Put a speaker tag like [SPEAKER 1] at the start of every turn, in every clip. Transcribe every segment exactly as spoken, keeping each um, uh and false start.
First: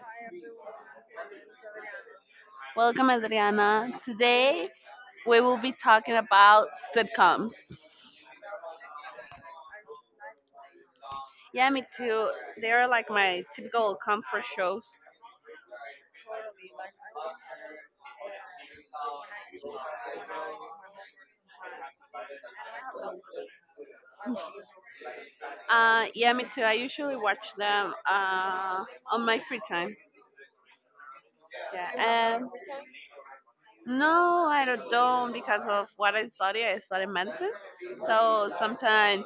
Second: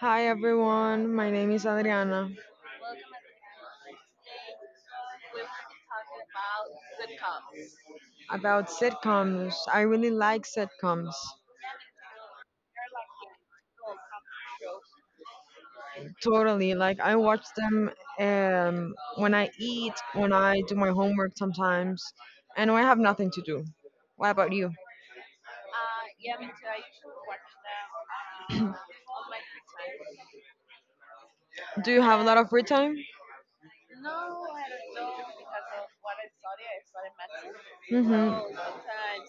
[SPEAKER 1] Hi everyone, my name is Adriana.
[SPEAKER 2] Welcome, Adriana. Today we will be talking about sitcoms.
[SPEAKER 1] About sitcoms, I really like sitcoms.
[SPEAKER 2] Yeah, me too. They are like my typical comfort shows.
[SPEAKER 1] Totally, like I watch them um, when I eat, when I do my homework sometimes, and when I have nothing to do. What about you?
[SPEAKER 2] Uh, yeah, me too. I usually watch them uh, on my free time.
[SPEAKER 1] Do you have a lot
[SPEAKER 2] Yeah.
[SPEAKER 1] of
[SPEAKER 2] Um,
[SPEAKER 1] free time?
[SPEAKER 2] no, I don't, don't because of what I study. I study medicine.
[SPEAKER 1] Hmm.
[SPEAKER 2] So sometimes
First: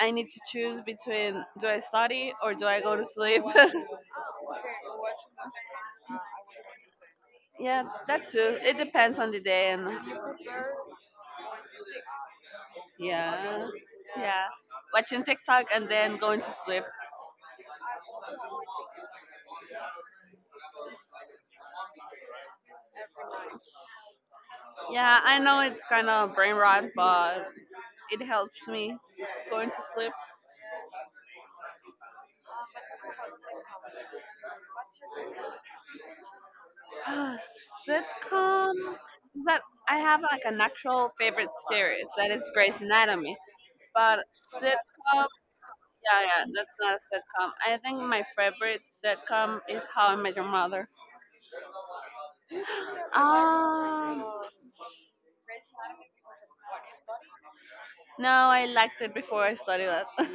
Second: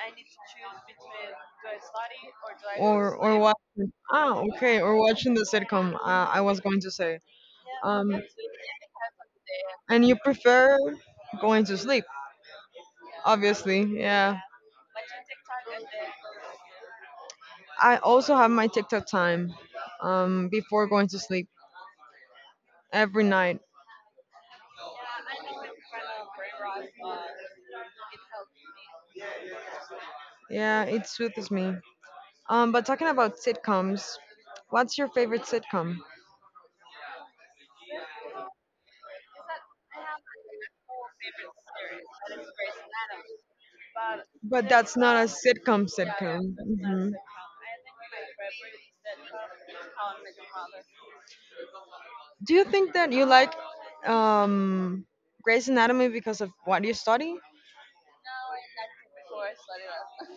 [SPEAKER 2] I need to choose between do I study or do I go to
[SPEAKER 1] Or or
[SPEAKER 2] sleep?
[SPEAKER 1] watching? Ah, okay. Or watching the sitcom. Uh, I was going to say.
[SPEAKER 2] Yeah,
[SPEAKER 1] Um,
[SPEAKER 2] that too. It depends on the day and
[SPEAKER 1] and you prefer going to sleep?
[SPEAKER 2] yeah,
[SPEAKER 1] Obviously, yeah.
[SPEAKER 2] yeah. Watching TikTok and then going to sleep.
[SPEAKER 1] I also have my TikTok time um, before going to sleep every night.
[SPEAKER 2] Yeah, I know it's kind of brain rot, but it helps me going to sleep.
[SPEAKER 1] Yeah, it soothes me. Um, but talking about sitcoms, what's your favorite sitcom?
[SPEAKER 2] Ah, Sitcom that I have like an actual favorite series that is Grey's Anatomy, but
[SPEAKER 1] But that's not
[SPEAKER 2] sitcom.
[SPEAKER 1] a sitcom
[SPEAKER 2] Yeah, yeah,
[SPEAKER 1] sitcom.
[SPEAKER 2] that's not a
[SPEAKER 1] Hmm.
[SPEAKER 2] sitcom. I think my favorite sitcom is How I Met Your Mother.
[SPEAKER 1] Do you think that you like
[SPEAKER 2] Um,
[SPEAKER 1] um, Grey's Anatomy because of what you study?
[SPEAKER 2] no, I liked it before I studied that.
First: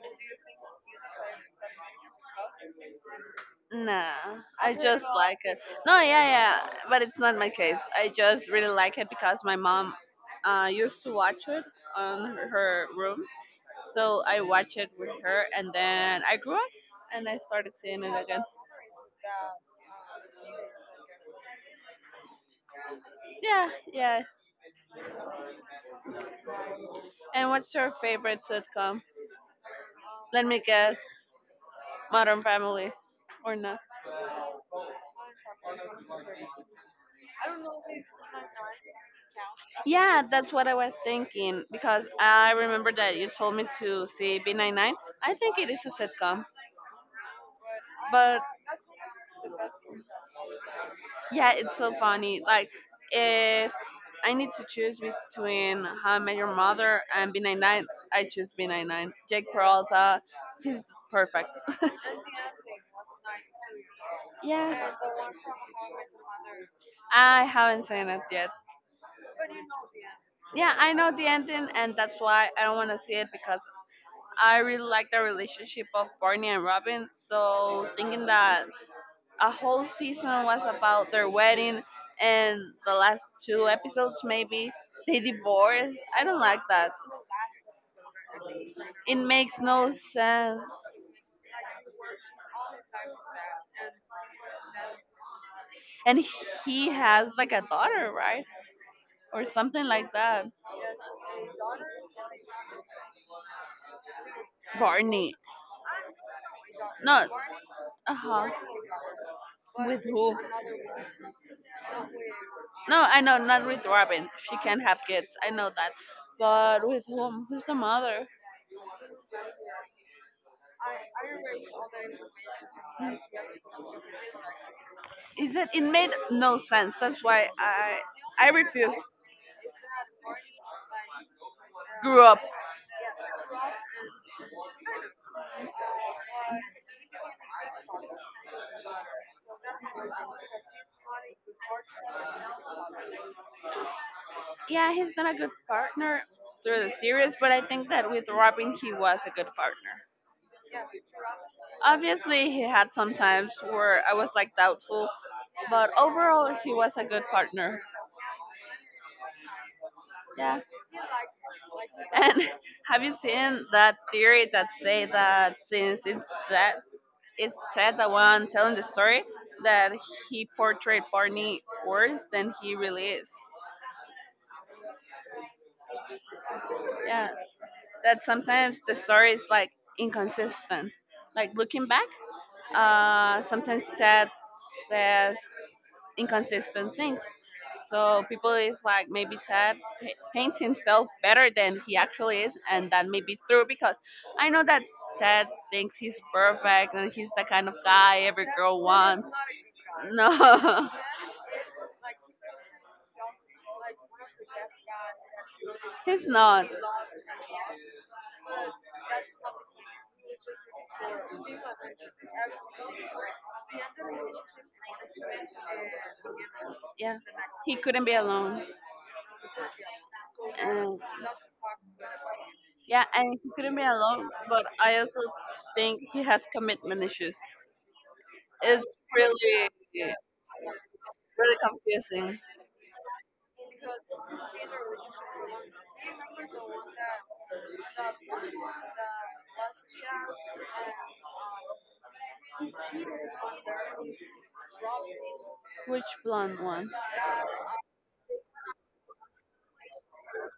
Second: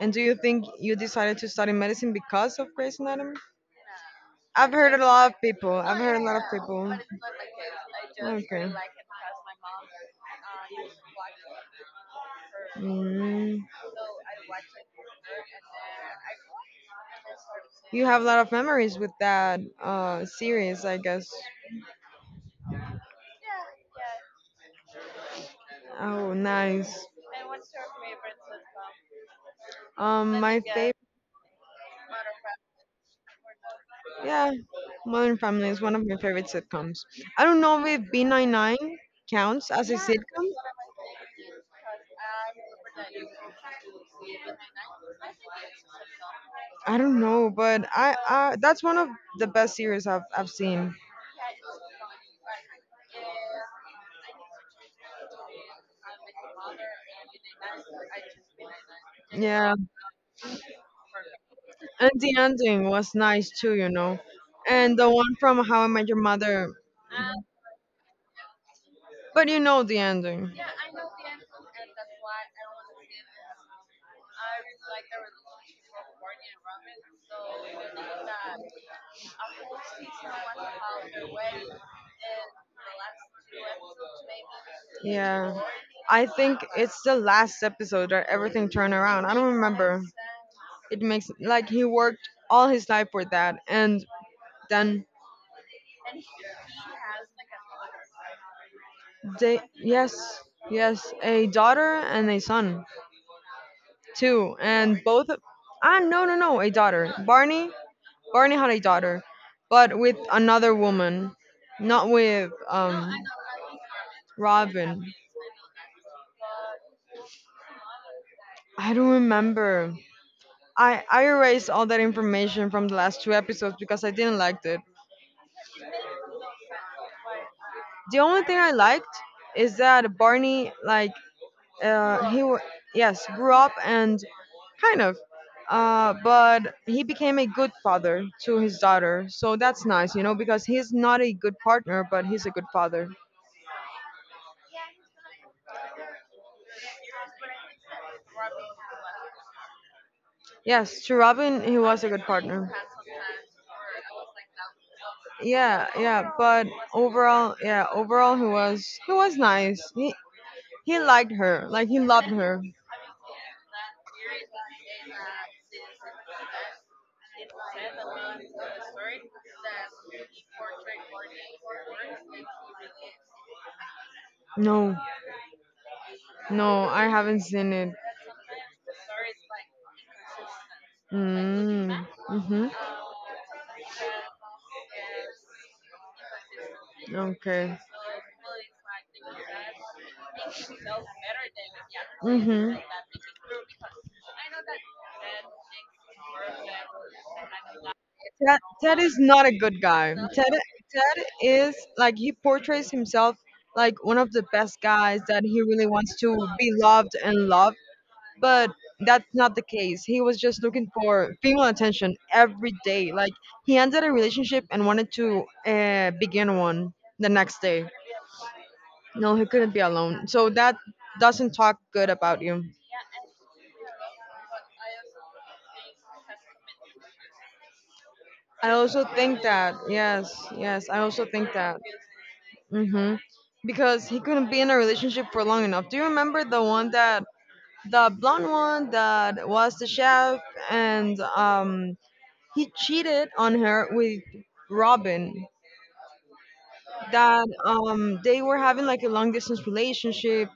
[SPEAKER 1] And do you think you decided to study medicine because of Grey's Anatomy?
[SPEAKER 2] No,
[SPEAKER 1] I've
[SPEAKER 2] I
[SPEAKER 1] heard a
[SPEAKER 2] just
[SPEAKER 1] lot
[SPEAKER 2] like
[SPEAKER 1] of
[SPEAKER 2] it.
[SPEAKER 1] people. I've
[SPEAKER 2] No,
[SPEAKER 1] heard a
[SPEAKER 2] yeah,
[SPEAKER 1] lot of
[SPEAKER 2] yeah,
[SPEAKER 1] people.
[SPEAKER 2] but it's not my case. I just
[SPEAKER 1] Okay.
[SPEAKER 2] really like it because my mom uh, used to watch it on her room,
[SPEAKER 1] Mm.
[SPEAKER 2] so I watch it with her, and then I grew up and I started seeing
[SPEAKER 1] You
[SPEAKER 2] it
[SPEAKER 1] have a lot
[SPEAKER 2] again.
[SPEAKER 1] of memories with that uh series, I guess.
[SPEAKER 2] Yeah, yeah.
[SPEAKER 1] Oh, nice.
[SPEAKER 2] And what's your favorite sitcom?
[SPEAKER 1] Um,
[SPEAKER 2] Let
[SPEAKER 1] my
[SPEAKER 2] me
[SPEAKER 1] favorite,
[SPEAKER 2] guess, Modern Family, or not?
[SPEAKER 1] yeah, Modern Family is one of my favorite sitcoms. I don't know if B ninety-nine counts as a
[SPEAKER 2] Yeah,
[SPEAKER 1] sitcom.
[SPEAKER 2] that's what I was thinking because I remember that you told me to see B ninety-nine. I think it is a sitcom,
[SPEAKER 1] I don't know, but I,
[SPEAKER 2] but
[SPEAKER 1] I that's one of the best series I've I've seen.
[SPEAKER 2] yeah, it's so funny. Like, if I need to choose between How I Met Your Mother and B ninety-nine, I choose B ninety-nine. Jake
[SPEAKER 1] Yeah,
[SPEAKER 2] Peralta, he's perfect.
[SPEAKER 1] and the ending was nice too, you know.
[SPEAKER 2] Yeah,
[SPEAKER 1] And the one from How I Met Your Mother.
[SPEAKER 2] I haven't seen it yet.
[SPEAKER 1] But you know the ending.
[SPEAKER 2] Yeah, I know the ending, and that's why I don't want to see it because I really like the relationship of Barney and Robin. So, thinking that a whole season was about their wedding and the last two episodes maybe they
[SPEAKER 1] Yeah.
[SPEAKER 2] divorced, I
[SPEAKER 1] I
[SPEAKER 2] don't like
[SPEAKER 1] think
[SPEAKER 2] that.
[SPEAKER 1] it's the last episode that everything turned
[SPEAKER 2] It
[SPEAKER 1] around. I don't
[SPEAKER 2] makes no
[SPEAKER 1] remember.
[SPEAKER 2] sense.
[SPEAKER 1] It makes, like he worked all his life for that, and then
[SPEAKER 2] And he has like a daughter, right? Or
[SPEAKER 1] they,
[SPEAKER 2] something like
[SPEAKER 1] yes,
[SPEAKER 2] that.
[SPEAKER 1] yes, a daughter and a son too. And both,
[SPEAKER 2] Barney.
[SPEAKER 1] ah no, no, no, a daughter.
[SPEAKER 2] No,
[SPEAKER 1] Barney
[SPEAKER 2] uh huh.
[SPEAKER 1] Barney had a daughter, but with another woman, not with
[SPEAKER 2] No,
[SPEAKER 1] um
[SPEAKER 2] I know, not with Robin. She can't have
[SPEAKER 1] Robin.
[SPEAKER 2] kids. I know that. But with whom? Who's the mother?
[SPEAKER 1] I don't remember. I, I erased all that information from the last two episodes because I didn't like it.
[SPEAKER 2] Is that it made no sense. That's why I
[SPEAKER 1] The only
[SPEAKER 2] I
[SPEAKER 1] thing I
[SPEAKER 2] refuse.
[SPEAKER 1] liked is that Barney, like,
[SPEAKER 2] Grew
[SPEAKER 1] uh,
[SPEAKER 2] up.
[SPEAKER 1] he, wa- yes, grew up and kind of, uh, but he became a good father to his daughter. So that's nice, you know, because he's not a good partner, but he's a good father.
[SPEAKER 2] Yeah, he's not a good partner through the series, but I think that with Robin he was a good partner.
[SPEAKER 1] Yes, to Robin, he was a good
[SPEAKER 2] Obviously, he
[SPEAKER 1] partner.
[SPEAKER 2] had some times where I was like doubtful
[SPEAKER 1] Yeah,
[SPEAKER 2] but
[SPEAKER 1] yeah,
[SPEAKER 2] overall
[SPEAKER 1] but
[SPEAKER 2] he was a good
[SPEAKER 1] overall,
[SPEAKER 2] partner,
[SPEAKER 1] yeah, overall, he was he was nice. He
[SPEAKER 2] yeah,
[SPEAKER 1] he liked her, like he loved
[SPEAKER 2] and
[SPEAKER 1] her.
[SPEAKER 2] have you seen that theory that say that since it's that it's Ted the one telling the story that he portrayed Barney worse than he really is,
[SPEAKER 1] No, no, I
[SPEAKER 2] yeah,
[SPEAKER 1] haven't seen it.
[SPEAKER 2] that sometimes the story is like inconsistent, like looking
[SPEAKER 1] Mm.
[SPEAKER 2] back.
[SPEAKER 1] Mm-hmm.
[SPEAKER 2] Uh, sometimes Ted says inconsistent things.
[SPEAKER 1] Okay.
[SPEAKER 2] So people is like maybe Ted pa- paints himself better than he actually is,
[SPEAKER 1] Mm-hmm.
[SPEAKER 2] and that may be true because I know that Ted thinks he's perfect and he's the kind of guy every
[SPEAKER 1] Ted,
[SPEAKER 2] girl
[SPEAKER 1] Ted is
[SPEAKER 2] wants.
[SPEAKER 1] not a good guy. Ted,
[SPEAKER 2] No,
[SPEAKER 1] Ted is like he portrays himself like one of the best guys that he really wants
[SPEAKER 2] he's
[SPEAKER 1] to
[SPEAKER 2] not.
[SPEAKER 1] be loved and loved, but that's not the case. He was just looking for female attention every day. Like he ended a relationship and wanted to uh, begin one
[SPEAKER 2] Yeah,
[SPEAKER 1] the next
[SPEAKER 2] he
[SPEAKER 1] day.
[SPEAKER 2] couldn't be alone.
[SPEAKER 1] No, he couldn't be alone. So that
[SPEAKER 2] And
[SPEAKER 1] doesn't talk good about you.
[SPEAKER 2] yeah, and he couldn't be alone. But I also think he has commitment issues.
[SPEAKER 1] I
[SPEAKER 2] It's
[SPEAKER 1] also think
[SPEAKER 2] really
[SPEAKER 1] that, yes, yes, I also think
[SPEAKER 2] really
[SPEAKER 1] that.
[SPEAKER 2] confusing.
[SPEAKER 1] Mhm. Because he couldn't be in a relationship for long enough. Do you remember the one that the blonde one that was the chef and um he cheated on her with Robin,
[SPEAKER 2] Which blonde one?
[SPEAKER 1] that um they were having like a long distance relationship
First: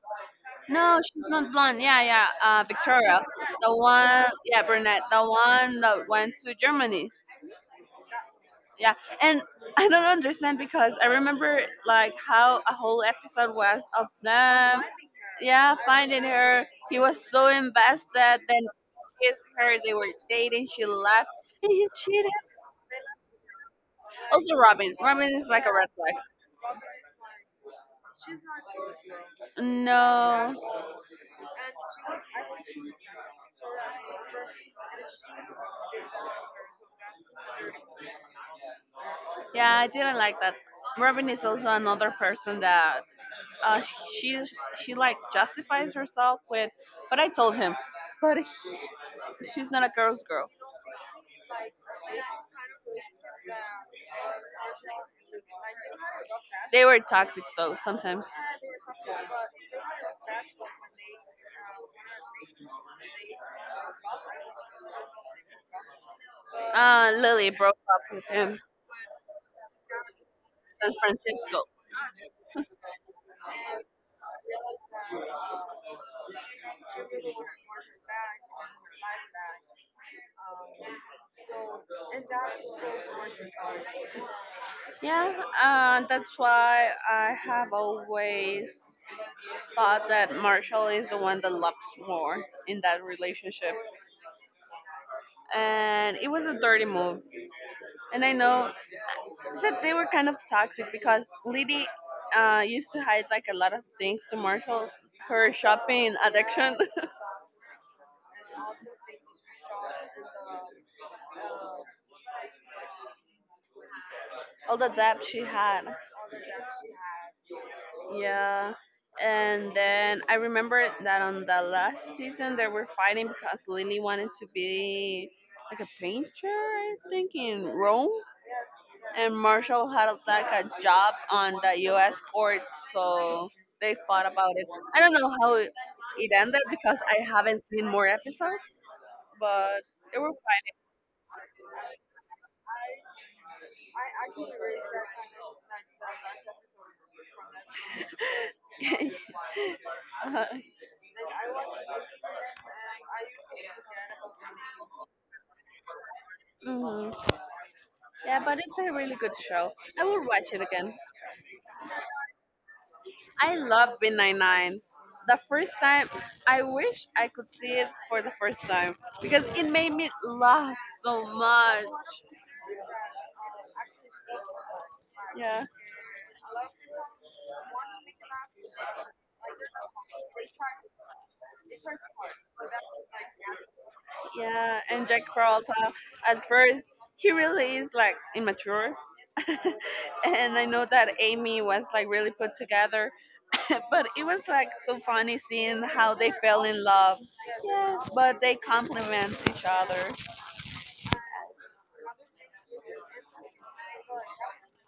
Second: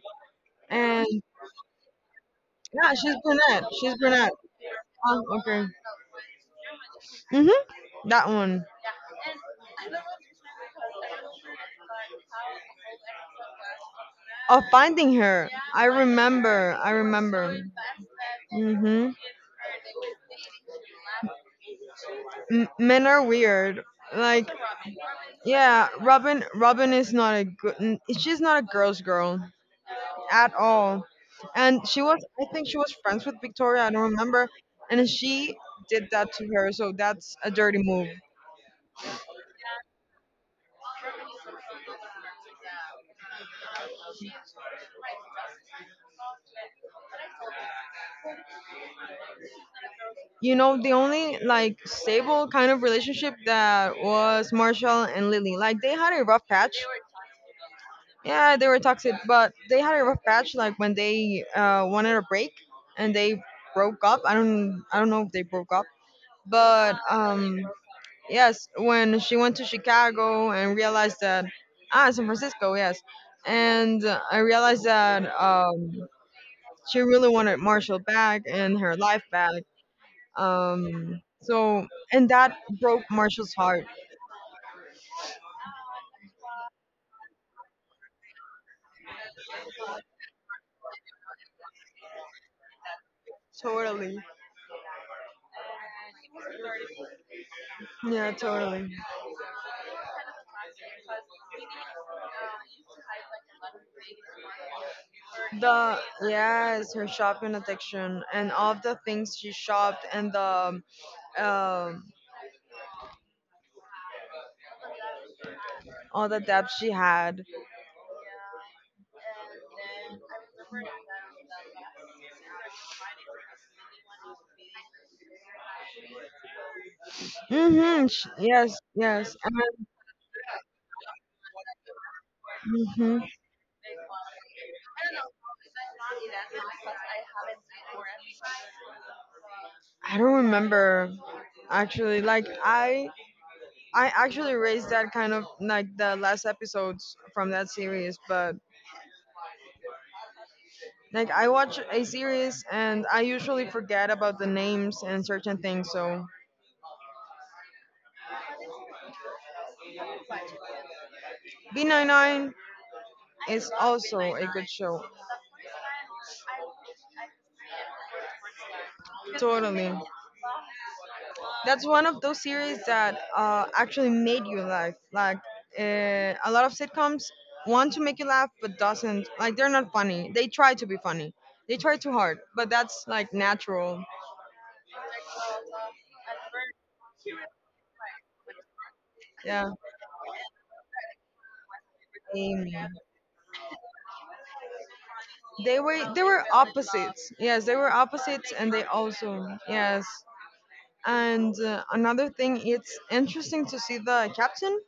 [SPEAKER 2] No,
[SPEAKER 1] and
[SPEAKER 2] she's not blonde. Yeah, yeah. Uh,
[SPEAKER 1] yeah, she's
[SPEAKER 2] Victoria,
[SPEAKER 1] brunette
[SPEAKER 2] the
[SPEAKER 1] she's
[SPEAKER 2] one.
[SPEAKER 1] brunette
[SPEAKER 2] Yeah, brunette, the
[SPEAKER 1] Oh, okay.
[SPEAKER 2] one that went to Germany.
[SPEAKER 1] Mm-hmm. That one.
[SPEAKER 2] Yeah, and I don't understand because I remember like how a whole episode was of
[SPEAKER 1] Of
[SPEAKER 2] them.
[SPEAKER 1] finding her.
[SPEAKER 2] Yeah,
[SPEAKER 1] i
[SPEAKER 2] finding her.
[SPEAKER 1] remember i
[SPEAKER 2] He was so
[SPEAKER 1] remember
[SPEAKER 2] invested. Then
[SPEAKER 1] Mm-hmm.
[SPEAKER 2] kissed her. They were dating. She left. And he cheated.
[SPEAKER 1] M- men are weird, like,
[SPEAKER 2] Also, Robin. Robin is like a
[SPEAKER 1] yeah,
[SPEAKER 2] red flag.
[SPEAKER 1] robin robin is not a good n- she's not a girl's girl at
[SPEAKER 2] No.
[SPEAKER 1] all. And she was, I think she was friends with Victoria, I don't remember, and she did that to her, so that's a dirty move.
[SPEAKER 2] Yeah, I didn't like that. Robin is also another person that uh, she's she like justifies herself with, but I told him, but he- she's not a girl's girl.
[SPEAKER 1] You know, the only like stable kind of relationship that was Marshall and Lily. Like they had a rough patch.
[SPEAKER 2] They were toxic though sometimes.
[SPEAKER 1] Yeah, they were toxic, but they had a rough patch. Like when they uh, wanted a break and they broke up. I don't, I don't know if they broke up, but
[SPEAKER 2] Uh, Lily
[SPEAKER 1] um,
[SPEAKER 2] broke up with him,
[SPEAKER 1] yes, when she went to Chicago and
[SPEAKER 2] San
[SPEAKER 1] realized that,
[SPEAKER 2] Francisco.
[SPEAKER 1] ah, San Francisco, yes, and I realized that, um, she really wanted Marshall back and her life back. Um, so and that broke Marshall's heart.
[SPEAKER 2] Yeah, uh, that's why I have always thought that Marshall is the one that loves more in that relationship.
[SPEAKER 1] Totally.
[SPEAKER 2] And it was a dirty move. And
[SPEAKER 1] Yeah,
[SPEAKER 2] I know
[SPEAKER 1] totally.
[SPEAKER 2] that they were kind of toxic because Liddy uh, used to hide like a lot of things to Marshall. Her
[SPEAKER 1] The
[SPEAKER 2] shopping addiction,
[SPEAKER 1] Yes, her shopping addiction and all the things she shopped, and the um
[SPEAKER 2] all the debt she had.
[SPEAKER 1] all the debt she had.
[SPEAKER 2] Yeah. And then I remember that on the last season they were fighting because Lily wanted to be like a painter, I think, in
[SPEAKER 1] Mhm.
[SPEAKER 2] Rome
[SPEAKER 1] sh- Yes, yes.
[SPEAKER 2] and
[SPEAKER 1] And
[SPEAKER 2] Marshall had like a job on the U S court,
[SPEAKER 1] mhm.
[SPEAKER 2] so they fought about it. I don't know how it it ended because I haven't seen more episodes, but
[SPEAKER 1] I
[SPEAKER 2] they were
[SPEAKER 1] don't remember actually. Like I I actually raised that kind of like the last episodes from that series, but
[SPEAKER 2] fighting. Uh,
[SPEAKER 1] like I watch a series and I usually forget about the names and certain things. So
[SPEAKER 2] mhm. Yeah, but it's a really good show. I will watch it again.
[SPEAKER 1] B ninety-nine
[SPEAKER 2] I
[SPEAKER 1] is
[SPEAKER 2] love Bin
[SPEAKER 1] also a good
[SPEAKER 2] ninety-nine.
[SPEAKER 1] show.
[SPEAKER 2] The first time, I wish I could see it for the first time because it made
[SPEAKER 1] Totally.
[SPEAKER 2] me laugh so
[SPEAKER 1] That's
[SPEAKER 2] much.
[SPEAKER 1] one of those series that uh, actually made you laugh. Like
[SPEAKER 2] Yeah.
[SPEAKER 1] uh, a lot of sitcoms want to make you laugh but doesn't. Like they're not funny. They try to be funny. They try too hard, but that's like natural.
[SPEAKER 2] Yeah, and Jack Peralta, at first, he really is like immature.
[SPEAKER 1] Yeah.
[SPEAKER 2] And I know that Amy was like really put
[SPEAKER 1] Amy.
[SPEAKER 2] together. But it was like so funny
[SPEAKER 1] They
[SPEAKER 2] seeing
[SPEAKER 1] were
[SPEAKER 2] how
[SPEAKER 1] they
[SPEAKER 2] they
[SPEAKER 1] were
[SPEAKER 2] fell in love.
[SPEAKER 1] opposites. Yes, they were
[SPEAKER 2] Yes. But
[SPEAKER 1] opposites
[SPEAKER 2] they
[SPEAKER 1] and they
[SPEAKER 2] complement
[SPEAKER 1] also
[SPEAKER 2] each
[SPEAKER 1] yes.
[SPEAKER 2] other.
[SPEAKER 1] And uh, another thing, it's interesting to see the captain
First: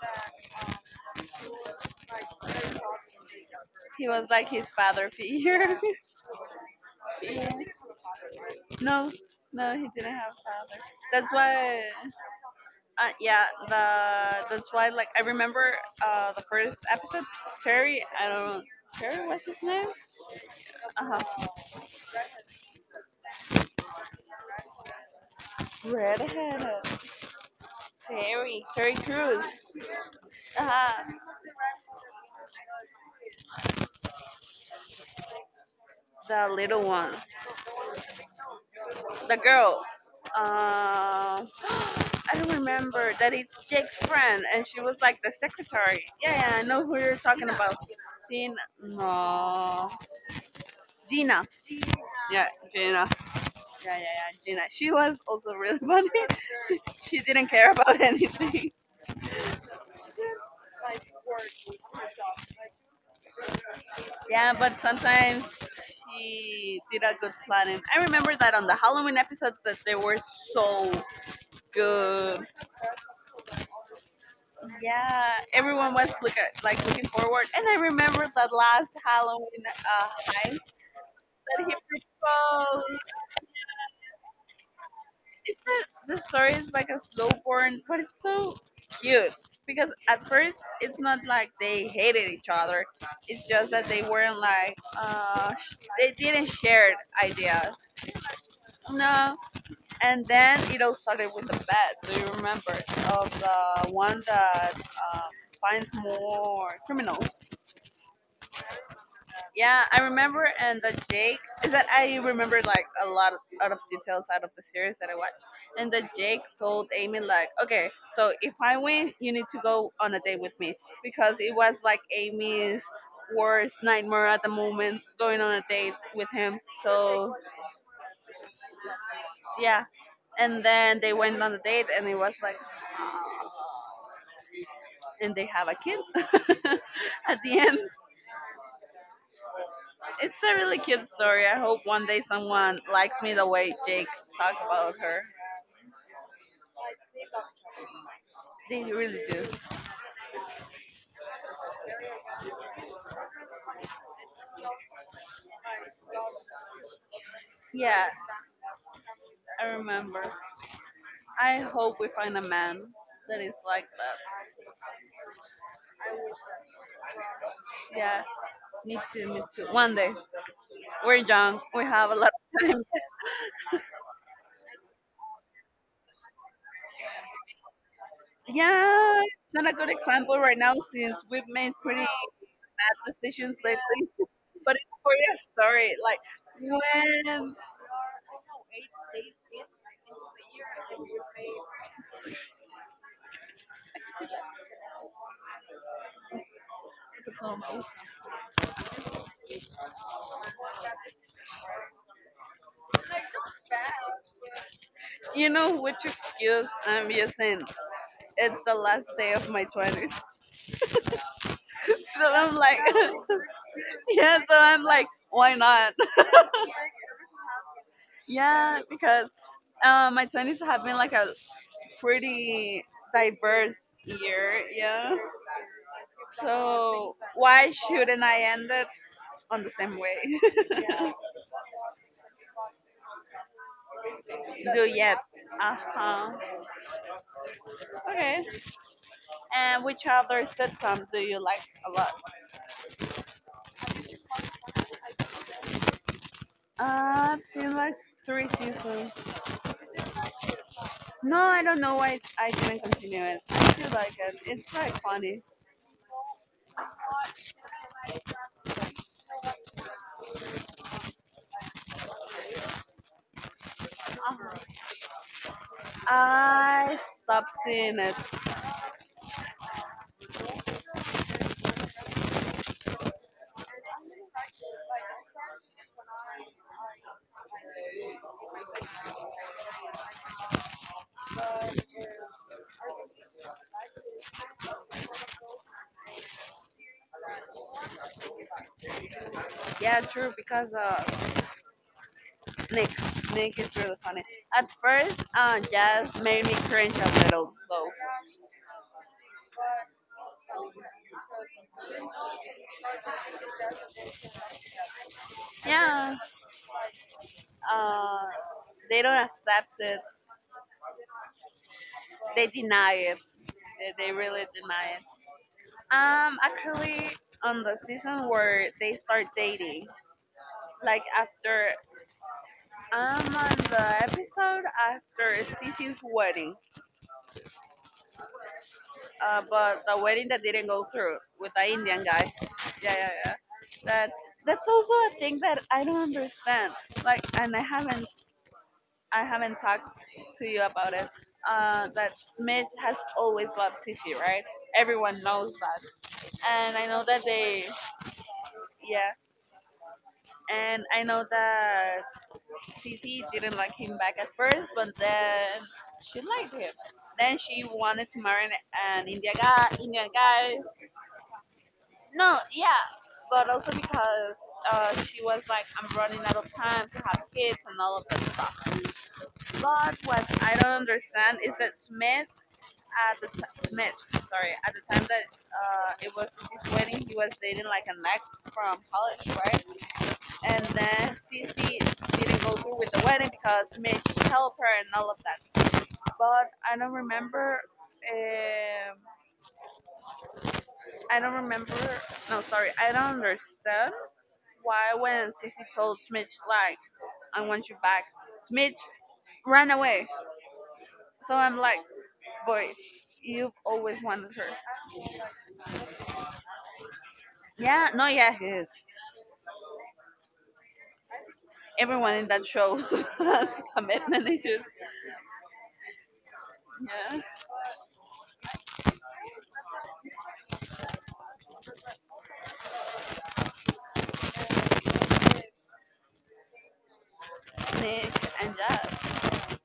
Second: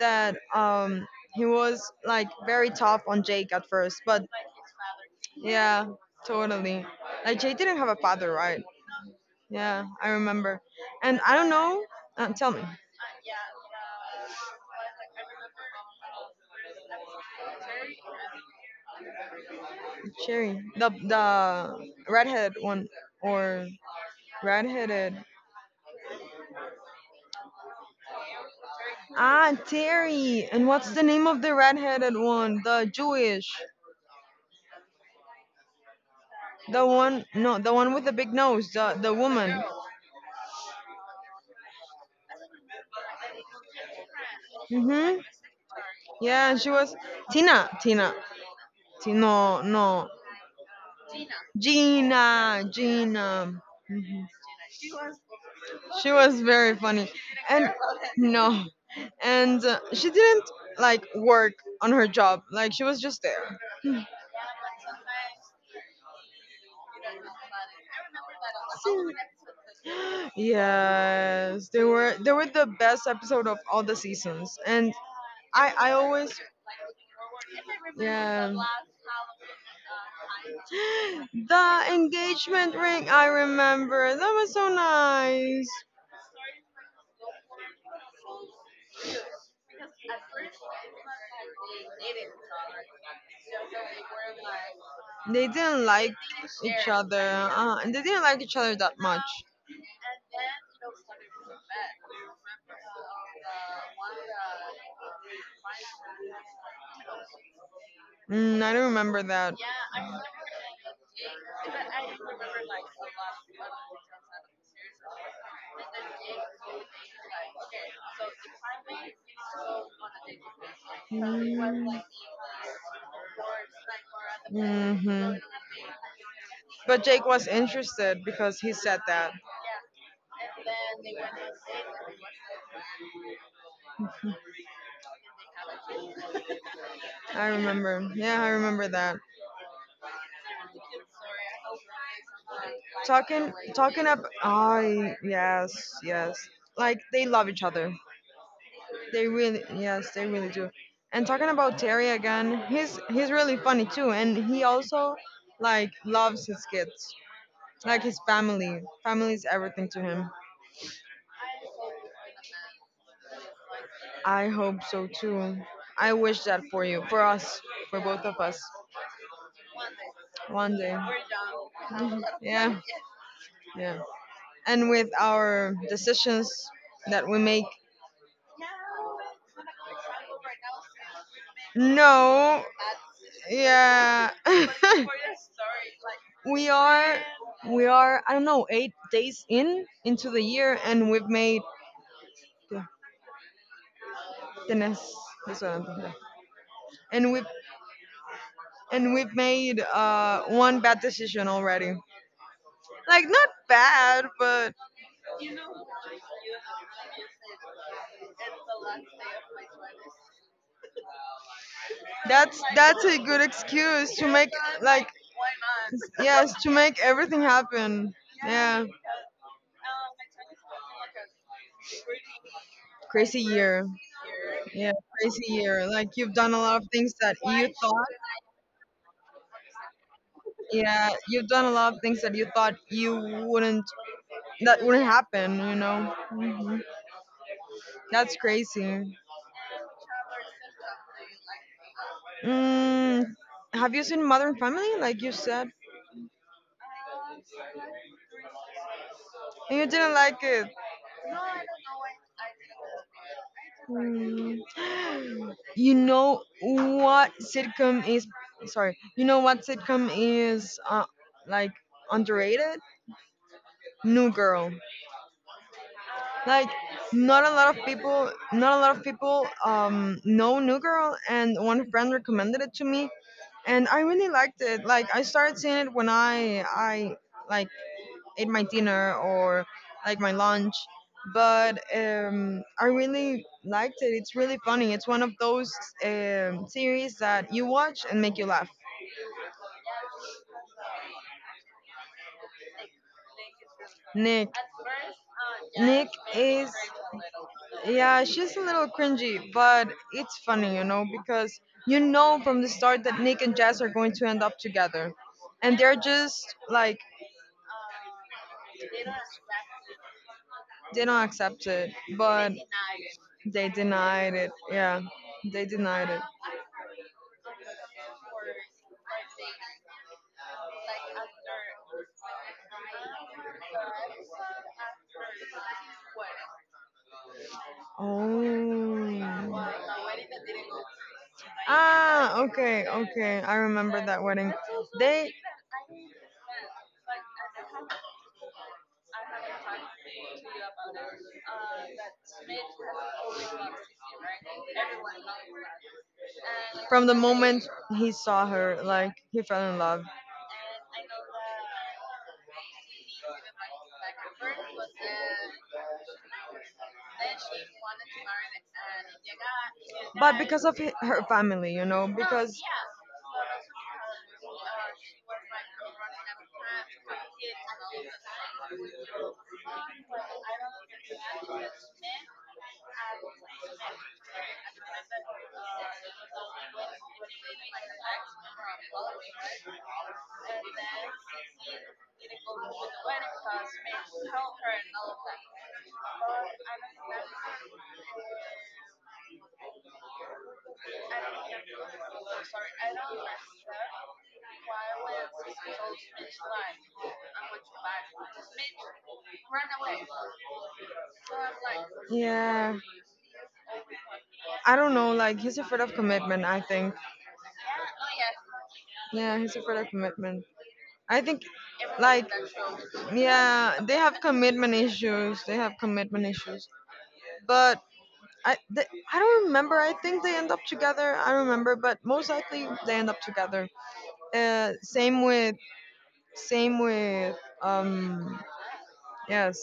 [SPEAKER 1] that um he was like very tough on Jake at first,
[SPEAKER 2] He
[SPEAKER 1] but
[SPEAKER 2] was like his father figure.
[SPEAKER 1] yeah, totally. Like
[SPEAKER 2] Yeah.
[SPEAKER 1] Jake didn't have a father, right?
[SPEAKER 2] No, no,
[SPEAKER 1] Yeah,
[SPEAKER 2] he
[SPEAKER 1] I
[SPEAKER 2] didn't have
[SPEAKER 1] remember.
[SPEAKER 2] father.
[SPEAKER 1] And
[SPEAKER 2] That's
[SPEAKER 1] I don't
[SPEAKER 2] why,
[SPEAKER 1] know.
[SPEAKER 2] uh,
[SPEAKER 1] Uh, tell me,
[SPEAKER 2] yeah, the that's why like I remember uh, the first episode. Terry, I don't know, Terry was his name.
[SPEAKER 1] Cherry, the
[SPEAKER 2] Uh-huh.
[SPEAKER 1] the redhead one or redheaded?
[SPEAKER 2] Redhead. Terry. Terry Crews.
[SPEAKER 1] Ah, Terry. And what's the
[SPEAKER 2] Uh-huh.
[SPEAKER 1] name of the redheaded one? The Jewish,
[SPEAKER 2] The little
[SPEAKER 1] the
[SPEAKER 2] one.
[SPEAKER 1] one? No, the one with the big nose. The the
[SPEAKER 2] The
[SPEAKER 1] woman.
[SPEAKER 2] girl. Uh, I don't remember that it's Jake's friend and she was like
[SPEAKER 1] Mhm.
[SPEAKER 2] the secretary. Yeah,
[SPEAKER 1] Yeah,
[SPEAKER 2] yeah, I
[SPEAKER 1] she
[SPEAKER 2] know
[SPEAKER 1] was
[SPEAKER 2] who you're talking
[SPEAKER 1] Tina,
[SPEAKER 2] about.
[SPEAKER 1] Tina,
[SPEAKER 2] Tina.
[SPEAKER 1] Ti- no,
[SPEAKER 2] No.
[SPEAKER 1] no,
[SPEAKER 2] Gina. Yeah,
[SPEAKER 1] Gina,
[SPEAKER 2] Gina.
[SPEAKER 1] Gina.
[SPEAKER 2] Yeah, yeah, yeah, Gina. She was also really funny.
[SPEAKER 1] She was very funny,
[SPEAKER 2] She didn't care
[SPEAKER 1] and
[SPEAKER 2] about
[SPEAKER 1] no,
[SPEAKER 2] anything.
[SPEAKER 1] and uh, she didn't like work on her job. Like she was just there.
[SPEAKER 2] Yeah, but sometimes she did a good planning. I remember that on the Halloween episodes that they were so
[SPEAKER 1] Yes, they were they were
[SPEAKER 2] good.
[SPEAKER 1] the best episode of all the seasons, and
[SPEAKER 2] Yeah,
[SPEAKER 1] I I
[SPEAKER 2] everyone was
[SPEAKER 1] always,
[SPEAKER 2] look at, like looking forward, and I remember that
[SPEAKER 1] yeah.
[SPEAKER 2] last Halloween uh, heist that he
[SPEAKER 1] The engagement
[SPEAKER 2] proposed.
[SPEAKER 1] ring, I remember. That was so
[SPEAKER 2] The
[SPEAKER 1] nice.
[SPEAKER 2] the story is like a slow burn, but it's so cute because at first it's not like they hated each other. It's just that they weren't like
[SPEAKER 1] They
[SPEAKER 2] uh, sh-
[SPEAKER 1] didn't like
[SPEAKER 2] they didn't
[SPEAKER 1] each
[SPEAKER 2] share
[SPEAKER 1] other.
[SPEAKER 2] ideas.
[SPEAKER 1] Uh, and they didn't like each other that much.
[SPEAKER 2] No, and then it all started with the bet. Do you remember of the one that um, finds more criminals?
[SPEAKER 1] Mm, I don't remember that.
[SPEAKER 2] Yeah, I remember, and that Jake is that I remember like a lot of, out of details out of the series that I watched, and that Jake told Amy like, okay, so if I win, you need to go on a date with me because it was like Amy's worst nightmare at the moment,
[SPEAKER 1] Mm-hmm.
[SPEAKER 2] going on a date with him.
[SPEAKER 1] But Jake
[SPEAKER 2] So
[SPEAKER 1] was interested because he said that.
[SPEAKER 2] yeah, and then they went on a date, and it was like, and they have a kid at
[SPEAKER 1] I
[SPEAKER 2] the end.
[SPEAKER 1] remember. Yeah, I remember that.
[SPEAKER 2] It's a really cute story. I hope one day someone likes me the
[SPEAKER 1] talking
[SPEAKER 2] way
[SPEAKER 1] talking
[SPEAKER 2] Jake
[SPEAKER 1] up,
[SPEAKER 2] talked about
[SPEAKER 1] I
[SPEAKER 2] her.
[SPEAKER 1] yes, yes, like they love each other,
[SPEAKER 2] They really
[SPEAKER 1] they
[SPEAKER 2] do.
[SPEAKER 1] really, yes, they really do. And talking about Terry again, he's he's really funny too, and he also like loves his kids, like
[SPEAKER 2] Yeah,
[SPEAKER 1] his family family is
[SPEAKER 2] I
[SPEAKER 1] everything to
[SPEAKER 2] remember.
[SPEAKER 1] him.
[SPEAKER 2] I hope we find a man that is like that.
[SPEAKER 1] I hope so too. I wish that for you, for us, for both
[SPEAKER 2] Yeah,
[SPEAKER 1] of us.
[SPEAKER 2] me too, me too. One day.
[SPEAKER 1] One day.
[SPEAKER 2] We're young, we have a
[SPEAKER 1] Mhm.
[SPEAKER 2] lot of
[SPEAKER 1] Yeah.
[SPEAKER 2] time.
[SPEAKER 1] Yeah, and with our decisions that we make.
[SPEAKER 2] Yeah, it's not a good example right now since we've made pretty
[SPEAKER 1] No.
[SPEAKER 2] bad decisions lately.
[SPEAKER 1] Yeah.
[SPEAKER 2] But it's for your story. Like,
[SPEAKER 1] we are
[SPEAKER 2] when
[SPEAKER 1] we are I don't know, eight days in into the year and we've made, yeah, tenés razón, yeah. and we've and we've made uh one bad decision already. Like not bad, but
[SPEAKER 2] you know which excuse I'm using? It's the last day of my twenties. So I'm
[SPEAKER 1] that's
[SPEAKER 2] like,
[SPEAKER 1] that's a good excuse to
[SPEAKER 2] yeah,
[SPEAKER 1] make,
[SPEAKER 2] so I'm like,
[SPEAKER 1] like,
[SPEAKER 2] why not?
[SPEAKER 1] yes, to make everything happen.
[SPEAKER 2] Yeah,
[SPEAKER 1] Yeah.
[SPEAKER 2] because uh, my twenties have been like a pretty
[SPEAKER 1] Crazy year.
[SPEAKER 2] diverse year.
[SPEAKER 1] Yeah,
[SPEAKER 2] Yeah.
[SPEAKER 1] crazy year. Like you've done a lot of things
[SPEAKER 2] So
[SPEAKER 1] that
[SPEAKER 2] why
[SPEAKER 1] you thought.
[SPEAKER 2] shouldn't I end it on the same way?
[SPEAKER 1] Yeah, you've done a lot of things that you thought you wouldn't that
[SPEAKER 2] Do
[SPEAKER 1] wouldn't
[SPEAKER 2] yet.
[SPEAKER 1] happen, you
[SPEAKER 2] Uh
[SPEAKER 1] know.
[SPEAKER 2] huh.
[SPEAKER 1] That's
[SPEAKER 2] Okay.
[SPEAKER 1] crazy.
[SPEAKER 2] And which other sitcom do you like a lot?
[SPEAKER 1] Mm, have you seen Modern Family like you said?
[SPEAKER 2] Uh, I've seen like three seasons.
[SPEAKER 1] And you didn't like it.
[SPEAKER 2] No, I don't know why I didn't continue it. I do like it.
[SPEAKER 1] Mm.
[SPEAKER 2] It's like funny.
[SPEAKER 1] You know what sitcom is, sorry. You know what sitcom is, uh, like, underrated? New Girl.
[SPEAKER 2] Uh-huh.
[SPEAKER 1] Like
[SPEAKER 2] I
[SPEAKER 1] not a
[SPEAKER 2] stopped
[SPEAKER 1] lot of
[SPEAKER 2] seeing it.
[SPEAKER 1] people not a lot of people um know New Girl, and one friend recommended it to me and I really liked it. Like I started seeing it when I I like ate my dinner or like my lunch, but um, I really liked it. It's really funny. It's one of those um, series that you watch and make you laugh.
[SPEAKER 2] Yeah, true. Because uh, Nick, Nick is really funny.
[SPEAKER 1] Nick,
[SPEAKER 2] At first, uh,
[SPEAKER 1] Nick
[SPEAKER 2] just made me
[SPEAKER 1] is
[SPEAKER 2] cringe a little, though.
[SPEAKER 1] yeah, she's a little cringy, but it's funny, you know, because you know from the start that Nick and Jazz are going to end up together. And they're
[SPEAKER 2] Yeah,
[SPEAKER 1] just like,
[SPEAKER 2] uh, they don't accept it.
[SPEAKER 1] they don't accept it.
[SPEAKER 2] They
[SPEAKER 1] But
[SPEAKER 2] deny it.
[SPEAKER 1] they
[SPEAKER 2] They, they
[SPEAKER 1] denied
[SPEAKER 2] really
[SPEAKER 1] it.
[SPEAKER 2] deny
[SPEAKER 1] Yeah,
[SPEAKER 2] it.
[SPEAKER 1] they denied it.
[SPEAKER 2] Um, actually, on the season where they start dating, like after I'm on the episode after Cece's wedding, uh,
[SPEAKER 1] Oh.
[SPEAKER 2] but the wedding that didn't go through with the Indian guy.
[SPEAKER 1] Ah, okay,
[SPEAKER 2] Yeah, yeah, yeah.
[SPEAKER 1] okay. I remember
[SPEAKER 2] That
[SPEAKER 1] that wedding.
[SPEAKER 2] that's also a
[SPEAKER 1] They
[SPEAKER 2] thing that I don't understand. Like, and I haven't I haven't talked to you about it. Uh, that Mitch has always loved Sissy, right? Everyone knows that, and I know
[SPEAKER 1] from the
[SPEAKER 2] that they,
[SPEAKER 1] moment he saw her,
[SPEAKER 2] yeah.
[SPEAKER 1] like he fell in love.
[SPEAKER 2] And I know that Sissy didn't like him back at first, but then she liked him. Then she wanted to marry an Indian guy, Indian
[SPEAKER 1] But
[SPEAKER 2] guy.
[SPEAKER 1] because of hi- her family, you know,
[SPEAKER 2] No,
[SPEAKER 1] because
[SPEAKER 2] yeah, but also because uh, she was like, I'm running out of time to have kids and all of that stuff. But what I don't understand is that Smith at the t- Smith, sorry, at the time that uh, it was his wedding, he was dating like an ex from college, right? And then Cece didn't go through with the wedding because Mitch helped her and all of that. But I don't remember. Um, I don't remember. No, sorry, I don't understand. Why, when Sissy told Smidge, like, I want you back, Smidge ran away. So I'm like, boy,
[SPEAKER 1] yeah,
[SPEAKER 2] you've always wanted her.
[SPEAKER 1] I don't know. Like he's afraid of commitment, I think.
[SPEAKER 2] Yeah, no, yeah, he is.
[SPEAKER 1] Yeah, he's afraid of commitment. I think,
[SPEAKER 2] Everyone in
[SPEAKER 1] like,
[SPEAKER 2] that show has
[SPEAKER 1] yeah, they have
[SPEAKER 2] commitment issues.
[SPEAKER 1] commitment issues. They have commitment issues.
[SPEAKER 2] Yeah,
[SPEAKER 1] But I they, I don't remember. I think they end up together. I don't remember, but most likely they end up together. Uh, same with same with
[SPEAKER 2] Nick
[SPEAKER 1] um
[SPEAKER 2] and Jazz.
[SPEAKER 1] yes.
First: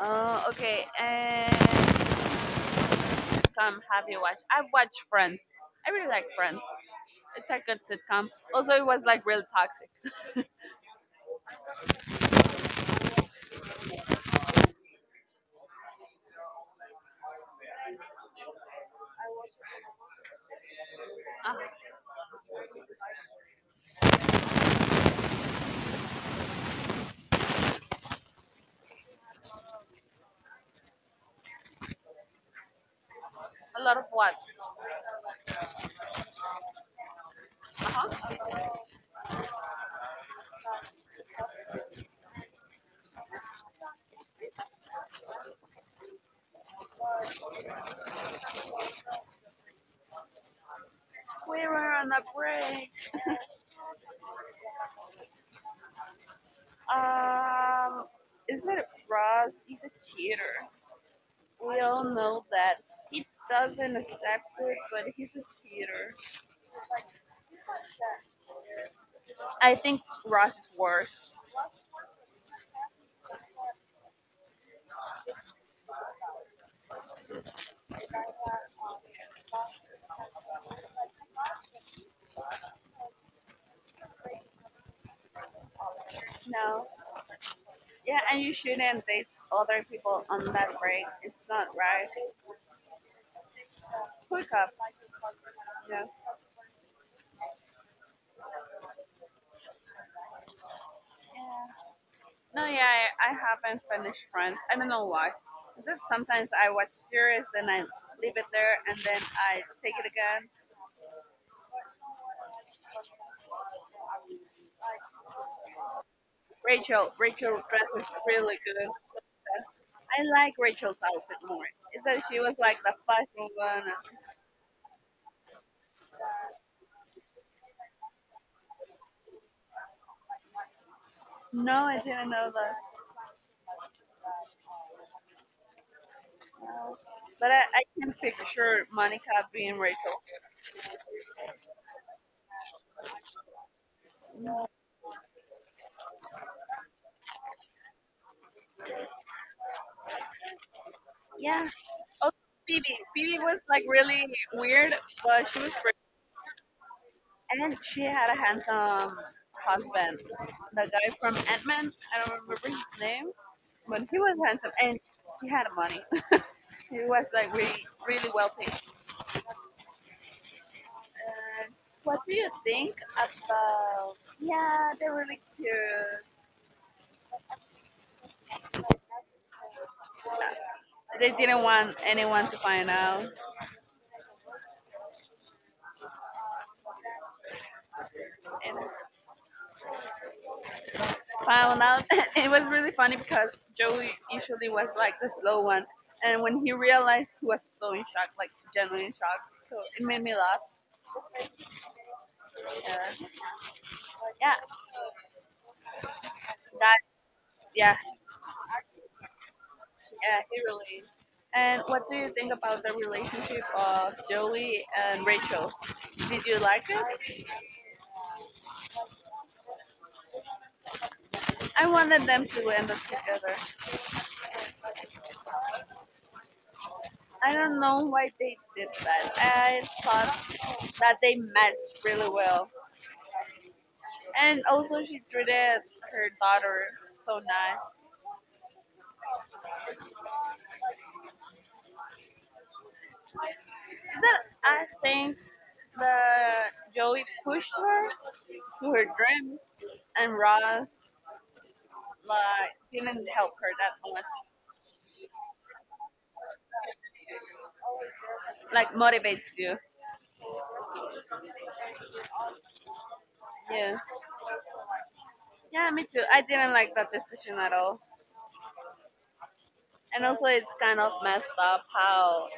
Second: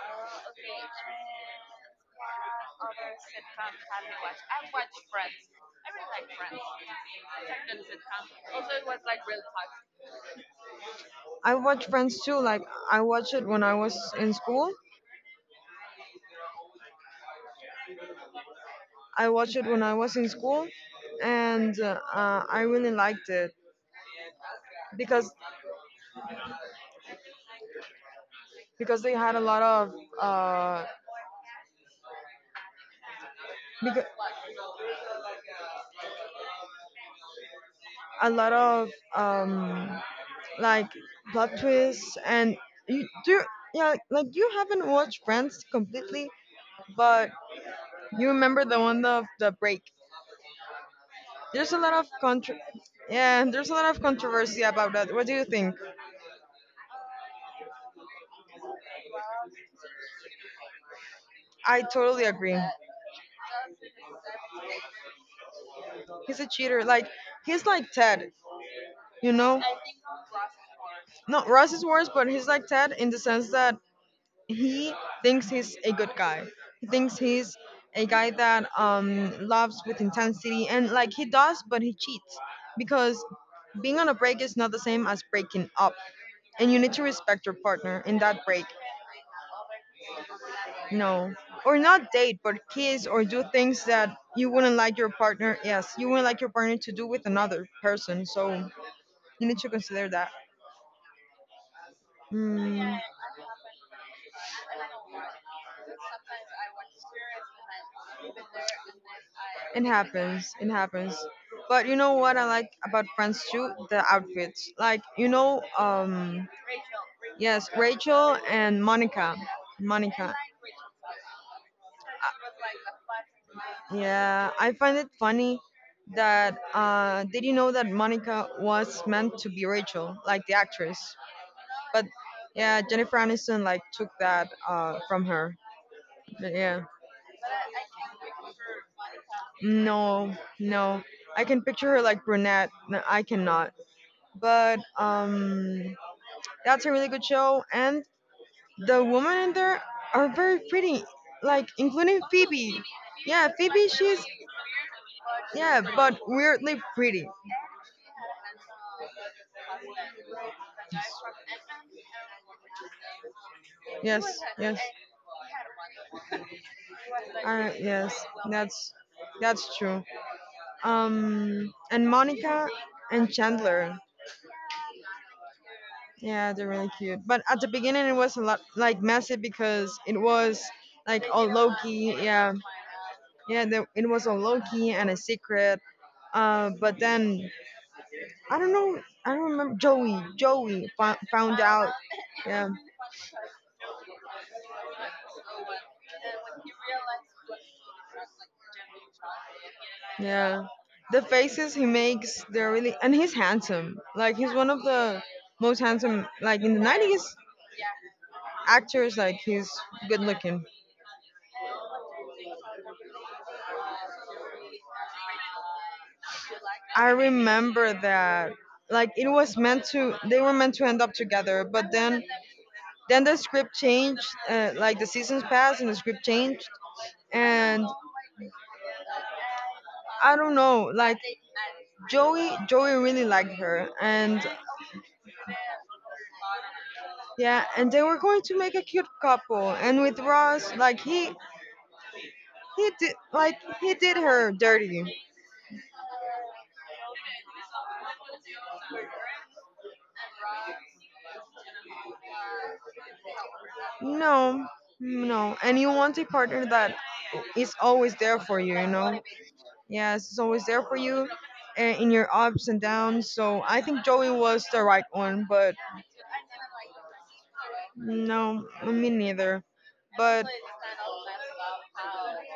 [SPEAKER 2] Uh, okay, and sitcom have you watched? I've watched Friends. I really like Friends. It's a good sitcom. Also, it was like real toxic.
[SPEAKER 1] I watch Friends too. Like I watch it when I was in school. I watched it when I was in school,
[SPEAKER 2] Uh,
[SPEAKER 1] and uh, I really liked it because because they had a lot of uh,
[SPEAKER 2] a lot
[SPEAKER 1] because
[SPEAKER 2] of what? Uh-huh.
[SPEAKER 1] a lot of um, like plot twists, and you do, yeah, like you haven't watched Friends completely, but you remember the one of the break.
[SPEAKER 2] We
[SPEAKER 1] There's a
[SPEAKER 2] were
[SPEAKER 1] lot of
[SPEAKER 2] on a
[SPEAKER 1] contro
[SPEAKER 2] break.
[SPEAKER 1] Yeah, there's a lot of controversy about that. What do you think?
[SPEAKER 2] Um, is it Ross? He's a cheater. We
[SPEAKER 1] I
[SPEAKER 2] all
[SPEAKER 1] totally
[SPEAKER 2] know
[SPEAKER 1] agree.
[SPEAKER 2] that. He doesn't accept it, but he's a cheater.
[SPEAKER 1] He's a cheater. Like he's like Ted, you know.
[SPEAKER 2] I think Ross is worse.
[SPEAKER 1] No, Ross is worse, but he's like Ted in the sense that he thinks he's a good guy. He thinks he's a guy that, um, loves with intensity, and like he does, but he cheats because being on a break is not the same as breaking up, and you
[SPEAKER 2] No.
[SPEAKER 1] need to respect your partner
[SPEAKER 2] Yeah,
[SPEAKER 1] in
[SPEAKER 2] and
[SPEAKER 1] that
[SPEAKER 2] you
[SPEAKER 1] break.
[SPEAKER 2] shouldn't date other people on that break.
[SPEAKER 1] No,
[SPEAKER 2] It's not
[SPEAKER 1] or
[SPEAKER 2] right.
[SPEAKER 1] not date, but kiss or do things that
[SPEAKER 2] Hook
[SPEAKER 1] you
[SPEAKER 2] up.
[SPEAKER 1] wouldn't like your partner. Yes,
[SPEAKER 2] Yeah.
[SPEAKER 1] you wouldn't like your partner to do with another person. So you need to consider that.
[SPEAKER 2] No, yeah,
[SPEAKER 1] Mm.
[SPEAKER 2] I, I haven't finished Friends. I don't know why. Because sometimes I watch series, then I leave it there, and then I
[SPEAKER 1] It
[SPEAKER 2] take it again.
[SPEAKER 1] happens. It happens. But you know what I like about friends too? The outfits. Like you know, um,
[SPEAKER 2] Rachel,
[SPEAKER 1] yes,
[SPEAKER 2] Rachel Dress is
[SPEAKER 1] Rachel
[SPEAKER 2] really
[SPEAKER 1] and
[SPEAKER 2] good.
[SPEAKER 1] Monica.
[SPEAKER 2] I
[SPEAKER 1] Monica.
[SPEAKER 2] like Rachel's outfit more. It's that she was like the fashion one.
[SPEAKER 1] Yeah, I find it funny that uh, did you know that Monica was meant to be Rachel, like the actress?
[SPEAKER 2] No, I
[SPEAKER 1] But
[SPEAKER 2] didn't know that.
[SPEAKER 1] yeah, Jennifer Aniston like took that uh, from her. But yeah,
[SPEAKER 2] But I, I can picture Monica being Rachel.
[SPEAKER 1] no, no, I can picture her like brunette. No, I cannot. But um. that's a really good show, and the women in there are very pretty,
[SPEAKER 2] Yeah.
[SPEAKER 1] like including
[SPEAKER 2] Also,
[SPEAKER 1] Phoebe.
[SPEAKER 2] Phoebe. Phoebe
[SPEAKER 1] Yeah,
[SPEAKER 2] was like
[SPEAKER 1] Phoebe, she's
[SPEAKER 2] really weird, but she was
[SPEAKER 1] yeah,
[SPEAKER 2] pretty.
[SPEAKER 1] but weirdly pretty.
[SPEAKER 2] And she had a handsome husband. The guy from Ant Man. I don't remember his name, but he
[SPEAKER 1] Yes,
[SPEAKER 2] was handsome
[SPEAKER 1] yes,
[SPEAKER 2] and he had money. He was like
[SPEAKER 1] uh,
[SPEAKER 2] really,
[SPEAKER 1] yes.
[SPEAKER 2] really wealthy.
[SPEAKER 1] That's that's true. Um,
[SPEAKER 2] Um,
[SPEAKER 1] and
[SPEAKER 2] what do you
[SPEAKER 1] Monica
[SPEAKER 2] think
[SPEAKER 1] and Chandler.
[SPEAKER 2] about? Yeah, they're really cute.
[SPEAKER 1] Yeah, they're really cute. But at the beginning, it was a lot like messy because it was like
[SPEAKER 2] They
[SPEAKER 1] all
[SPEAKER 2] didn't want
[SPEAKER 1] Loki.
[SPEAKER 2] anyone
[SPEAKER 1] Yeah,
[SPEAKER 2] to find out,
[SPEAKER 1] yeah, the, it was all Loki and a secret. Uh, but then I don't
[SPEAKER 2] and
[SPEAKER 1] know. I don't remember. Joey. Joey fo- found
[SPEAKER 2] found
[SPEAKER 1] out.
[SPEAKER 2] out. It was
[SPEAKER 1] Yeah,
[SPEAKER 2] really funny because Joey usually was like the slow one, and when he realized, he was so in shock, like genuinely in shock. So it made me laugh.
[SPEAKER 1] yeah. The faces he makes, they're
[SPEAKER 2] Uh,
[SPEAKER 1] really, and he's handsome. Like
[SPEAKER 2] yeah,
[SPEAKER 1] he's one of the most handsome, like in the
[SPEAKER 2] that.
[SPEAKER 1] nineties
[SPEAKER 2] Yeah,
[SPEAKER 1] actors. Like he's good
[SPEAKER 2] yeah, he
[SPEAKER 1] looking.
[SPEAKER 2] really. And what do you think about the relationship of Joey and Rachel? Did you like
[SPEAKER 1] I
[SPEAKER 2] it?
[SPEAKER 1] remember that. Like it was meant to, they were meant to end up together,
[SPEAKER 2] I
[SPEAKER 1] but then,
[SPEAKER 2] wanted them to end up
[SPEAKER 1] then the
[SPEAKER 2] together.
[SPEAKER 1] script changed. Uh, like the seasons passed and the script changed,
[SPEAKER 2] I don't
[SPEAKER 1] and
[SPEAKER 2] know why they did that. I
[SPEAKER 1] I don't know.
[SPEAKER 2] thought that
[SPEAKER 1] Like
[SPEAKER 2] they matched really
[SPEAKER 1] Joey,
[SPEAKER 2] well.
[SPEAKER 1] Joey really liked her, and
[SPEAKER 2] And also, she treated her daughter so
[SPEAKER 1] yeah,
[SPEAKER 2] nice.
[SPEAKER 1] and they were going to make a cute couple, and with Ross, like he he did like he did
[SPEAKER 2] That
[SPEAKER 1] her
[SPEAKER 2] I
[SPEAKER 1] dirty.
[SPEAKER 2] think that Joey pushed her to her dream, and Ross like didn't help her that much.
[SPEAKER 1] No, no, and you want a partner that is always there for you, you
[SPEAKER 2] Like
[SPEAKER 1] know.
[SPEAKER 2] motivates you.
[SPEAKER 1] Yes, is always there for you uh, in your ups and downs. So I
[SPEAKER 2] Yeah.
[SPEAKER 1] think Joey was the right one, but
[SPEAKER 2] Yeah, me too. I didn't like that decision at all.
[SPEAKER 1] no, me neither.
[SPEAKER 2] And also,
[SPEAKER 1] But
[SPEAKER 2] it's kind of messed up how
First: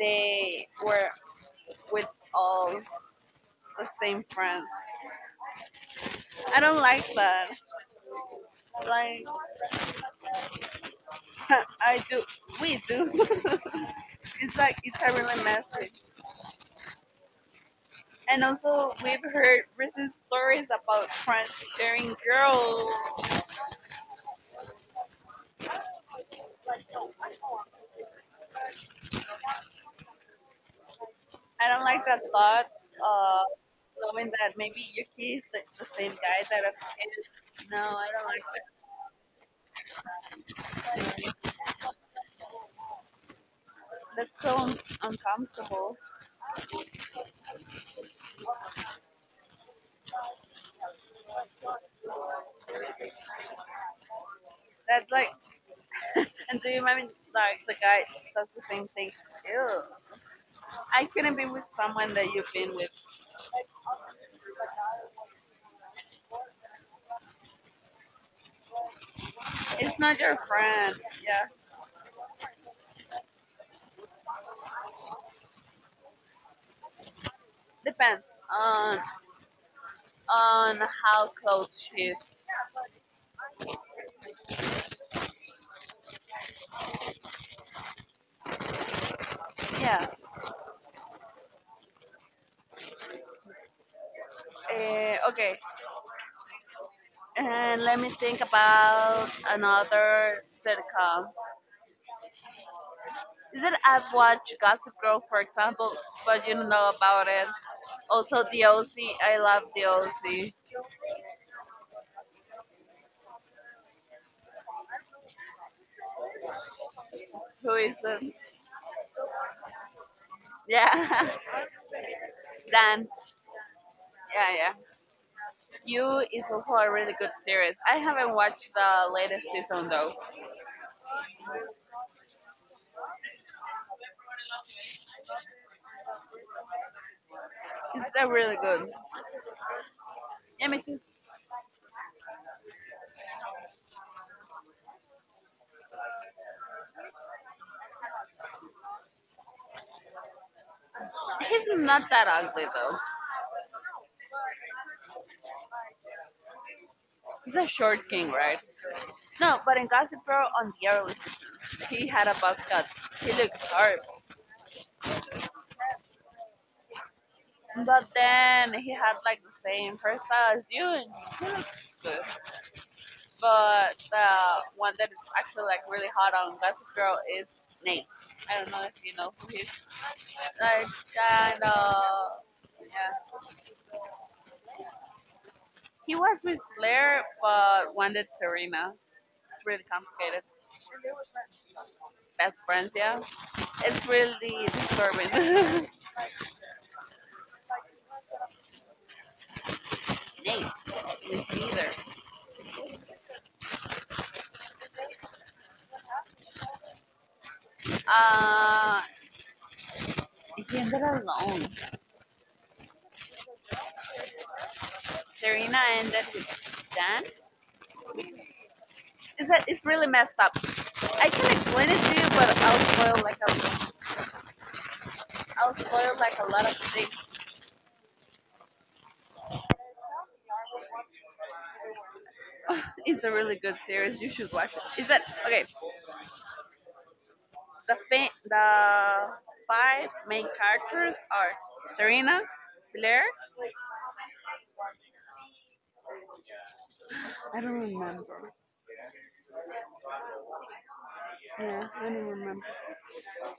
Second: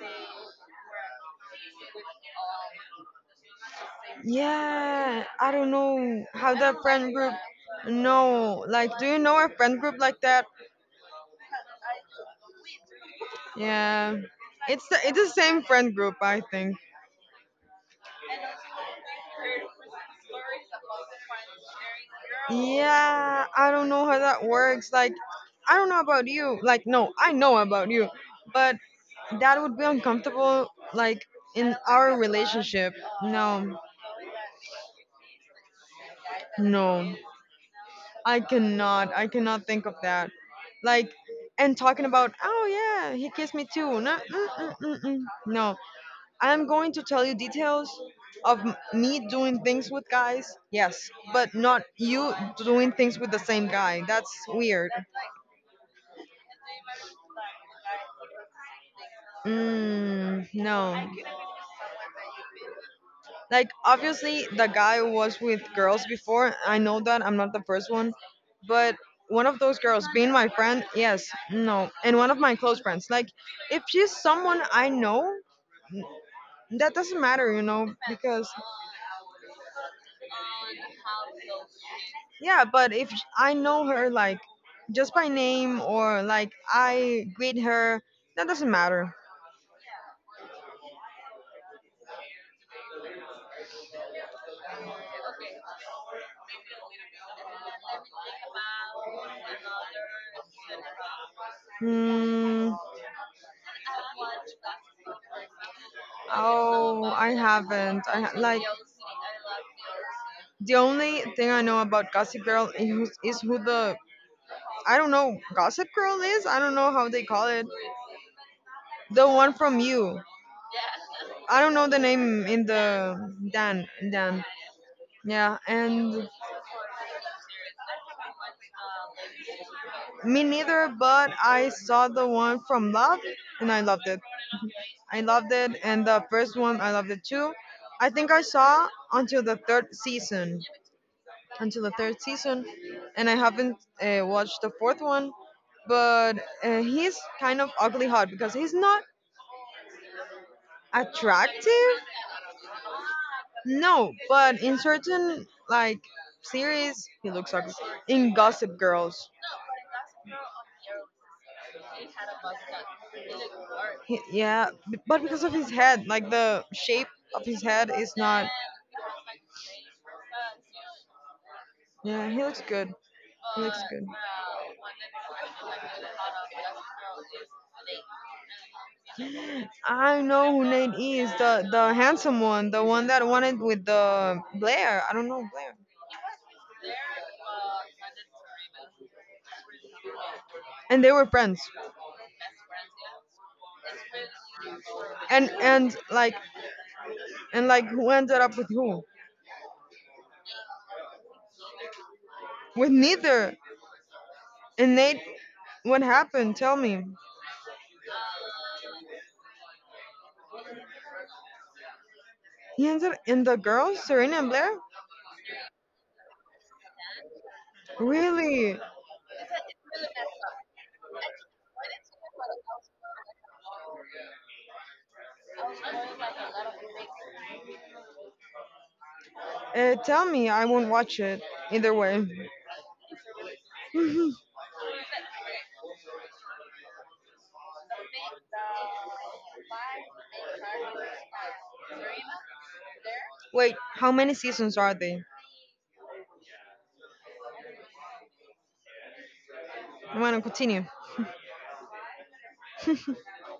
[SPEAKER 2] they were with all the same friends.
[SPEAKER 1] yeah, I don't know how
[SPEAKER 2] I
[SPEAKER 1] that
[SPEAKER 2] don't like
[SPEAKER 1] friend group.
[SPEAKER 2] that.
[SPEAKER 1] No, like, do you
[SPEAKER 2] Like,
[SPEAKER 1] know a friend group like that?
[SPEAKER 2] I do, we do.
[SPEAKER 1] Yeah,
[SPEAKER 2] It's like
[SPEAKER 1] it's the,
[SPEAKER 2] it's a
[SPEAKER 1] it's the
[SPEAKER 2] really
[SPEAKER 1] same
[SPEAKER 2] mess.
[SPEAKER 1] friend group, I think.
[SPEAKER 2] And also, we've heard recent stories about transgender girls.
[SPEAKER 1] Yeah, I don't know how that works. Like, I don't know about you. Like, no, I know about you, but that would be uncomfortable. Like
[SPEAKER 2] I
[SPEAKER 1] in
[SPEAKER 2] don't like
[SPEAKER 1] our
[SPEAKER 2] that thought
[SPEAKER 1] relationship,
[SPEAKER 2] of
[SPEAKER 1] no,
[SPEAKER 2] knowing that maybe your kid is like the same guy that I
[SPEAKER 1] no.
[SPEAKER 2] kid. No, I
[SPEAKER 1] I cannot. I cannot think of that. Like, and talking about, oh yeah, he kissed me too. No,
[SPEAKER 2] don't like that.
[SPEAKER 1] mm,
[SPEAKER 2] So
[SPEAKER 1] mm,
[SPEAKER 2] un-
[SPEAKER 1] mm, mm. No.
[SPEAKER 2] uncomfortable.
[SPEAKER 1] I'm going to tell you details of m- me doing things with guys. Yes, but not you doing things with the same guy. That's weird.
[SPEAKER 2] That's like, and do you mind like the guy does the same thing? Ew.
[SPEAKER 1] Mm,
[SPEAKER 2] I
[SPEAKER 1] no.
[SPEAKER 2] couldn't be with someone that you've been with.
[SPEAKER 1] Like obviously the guy was with girls before. I know that I'm not the first one, but one of those
[SPEAKER 2] It's
[SPEAKER 1] girls
[SPEAKER 2] not
[SPEAKER 1] being
[SPEAKER 2] your
[SPEAKER 1] my friend,
[SPEAKER 2] friend.
[SPEAKER 1] yes.
[SPEAKER 2] Yeah.
[SPEAKER 1] No, and one of my close friends, like if she's someone I know, that doesn't matter, you know
[SPEAKER 2] Depends
[SPEAKER 1] because
[SPEAKER 2] on on how close she is.
[SPEAKER 1] yeah. But if sh- I know her, like just by name or like I greet her, that doesn't matter.
[SPEAKER 2] Yeah. Uh, okay. And let me think about another sitcom.
[SPEAKER 1] Hmm.
[SPEAKER 2] Is it I've watched Gossip Girl, for example, but you don't know
[SPEAKER 1] Oh,
[SPEAKER 2] about
[SPEAKER 1] I
[SPEAKER 2] it.
[SPEAKER 1] haven't, I ha-
[SPEAKER 2] Also,
[SPEAKER 1] like
[SPEAKER 2] The O C. I love The O C.
[SPEAKER 1] the only thing I know about Gossip Girl is, is who the I don't know Gossip Girl is. I don't know how they call it.
[SPEAKER 2] Who is it?
[SPEAKER 1] The one from you.
[SPEAKER 2] Yeah.
[SPEAKER 1] I don't know the name in
[SPEAKER 2] Dan.
[SPEAKER 1] the Dan Dan.
[SPEAKER 2] Yeah, yeah.
[SPEAKER 1] Yeah,
[SPEAKER 2] You
[SPEAKER 1] and
[SPEAKER 2] is also a really good series. I haven't watched the latest season though.
[SPEAKER 1] me neither. But I saw the one from Love, and I loved it. I loved it, and the first one I loved it too. I
[SPEAKER 2] It's a
[SPEAKER 1] think I
[SPEAKER 2] really good.
[SPEAKER 1] saw until the third season,
[SPEAKER 2] Yeah, me too.
[SPEAKER 1] until the third season, and I haven't uh, watched the fourth one. But uh, he's kind of ugly hot because he's not
[SPEAKER 2] He's
[SPEAKER 1] attractive.
[SPEAKER 2] not that ugly though.
[SPEAKER 1] No, but in certain like series, he looks
[SPEAKER 2] He's a
[SPEAKER 1] ugly.
[SPEAKER 2] short king,
[SPEAKER 1] In
[SPEAKER 2] right?
[SPEAKER 1] Gossip Girls,
[SPEAKER 2] No, but in Gossip Girl on the early sixties, he had a buzz cut. He looked
[SPEAKER 1] he,
[SPEAKER 2] horrible.
[SPEAKER 1] yeah, b- but because of his head, like the shape of his head
[SPEAKER 2] But
[SPEAKER 1] is not.
[SPEAKER 2] then he had like the same hairstyle as you, and he looks good.
[SPEAKER 1] Yeah, he looks good. He looks
[SPEAKER 2] But
[SPEAKER 1] good.
[SPEAKER 2] the one that is actually like really hot on Gossip Girl is I don't know if you know who he is.
[SPEAKER 1] I know who
[SPEAKER 2] Like
[SPEAKER 1] Nate is,
[SPEAKER 2] kind
[SPEAKER 1] the the
[SPEAKER 2] of,
[SPEAKER 1] handsome one, the one that
[SPEAKER 2] yeah.
[SPEAKER 1] wanted with the Blair. I don't know Blair.
[SPEAKER 2] He was with Blair, but wanted Serena. It's really complicated.
[SPEAKER 1] And they were friends.
[SPEAKER 2] Best friends, yeah. It's really
[SPEAKER 1] And
[SPEAKER 2] disturbing.
[SPEAKER 1] and like and like who ended up with who?
[SPEAKER 2] Nate, with neither.
[SPEAKER 1] With neither. And Nate, what happened? Tell me.
[SPEAKER 2] Uh, he ended alone.
[SPEAKER 1] He ended in the girls, Serena and Blair?
[SPEAKER 2] Serena ended with Dan.
[SPEAKER 1] Really?
[SPEAKER 2] It's, a, it's really messed up. I can explain it to you, but I'll spoil like a, I'll spoil like a lot of things.
[SPEAKER 1] Uh, tell me, I won't watch it. Either way.
[SPEAKER 2] It's a really good series. You should watch it. Is that okay? The fa- the five main characters are Serena, Blair.
[SPEAKER 1] Wait, how many seasons are they? I want to continue.
[SPEAKER 2] Yeah, I don't remember.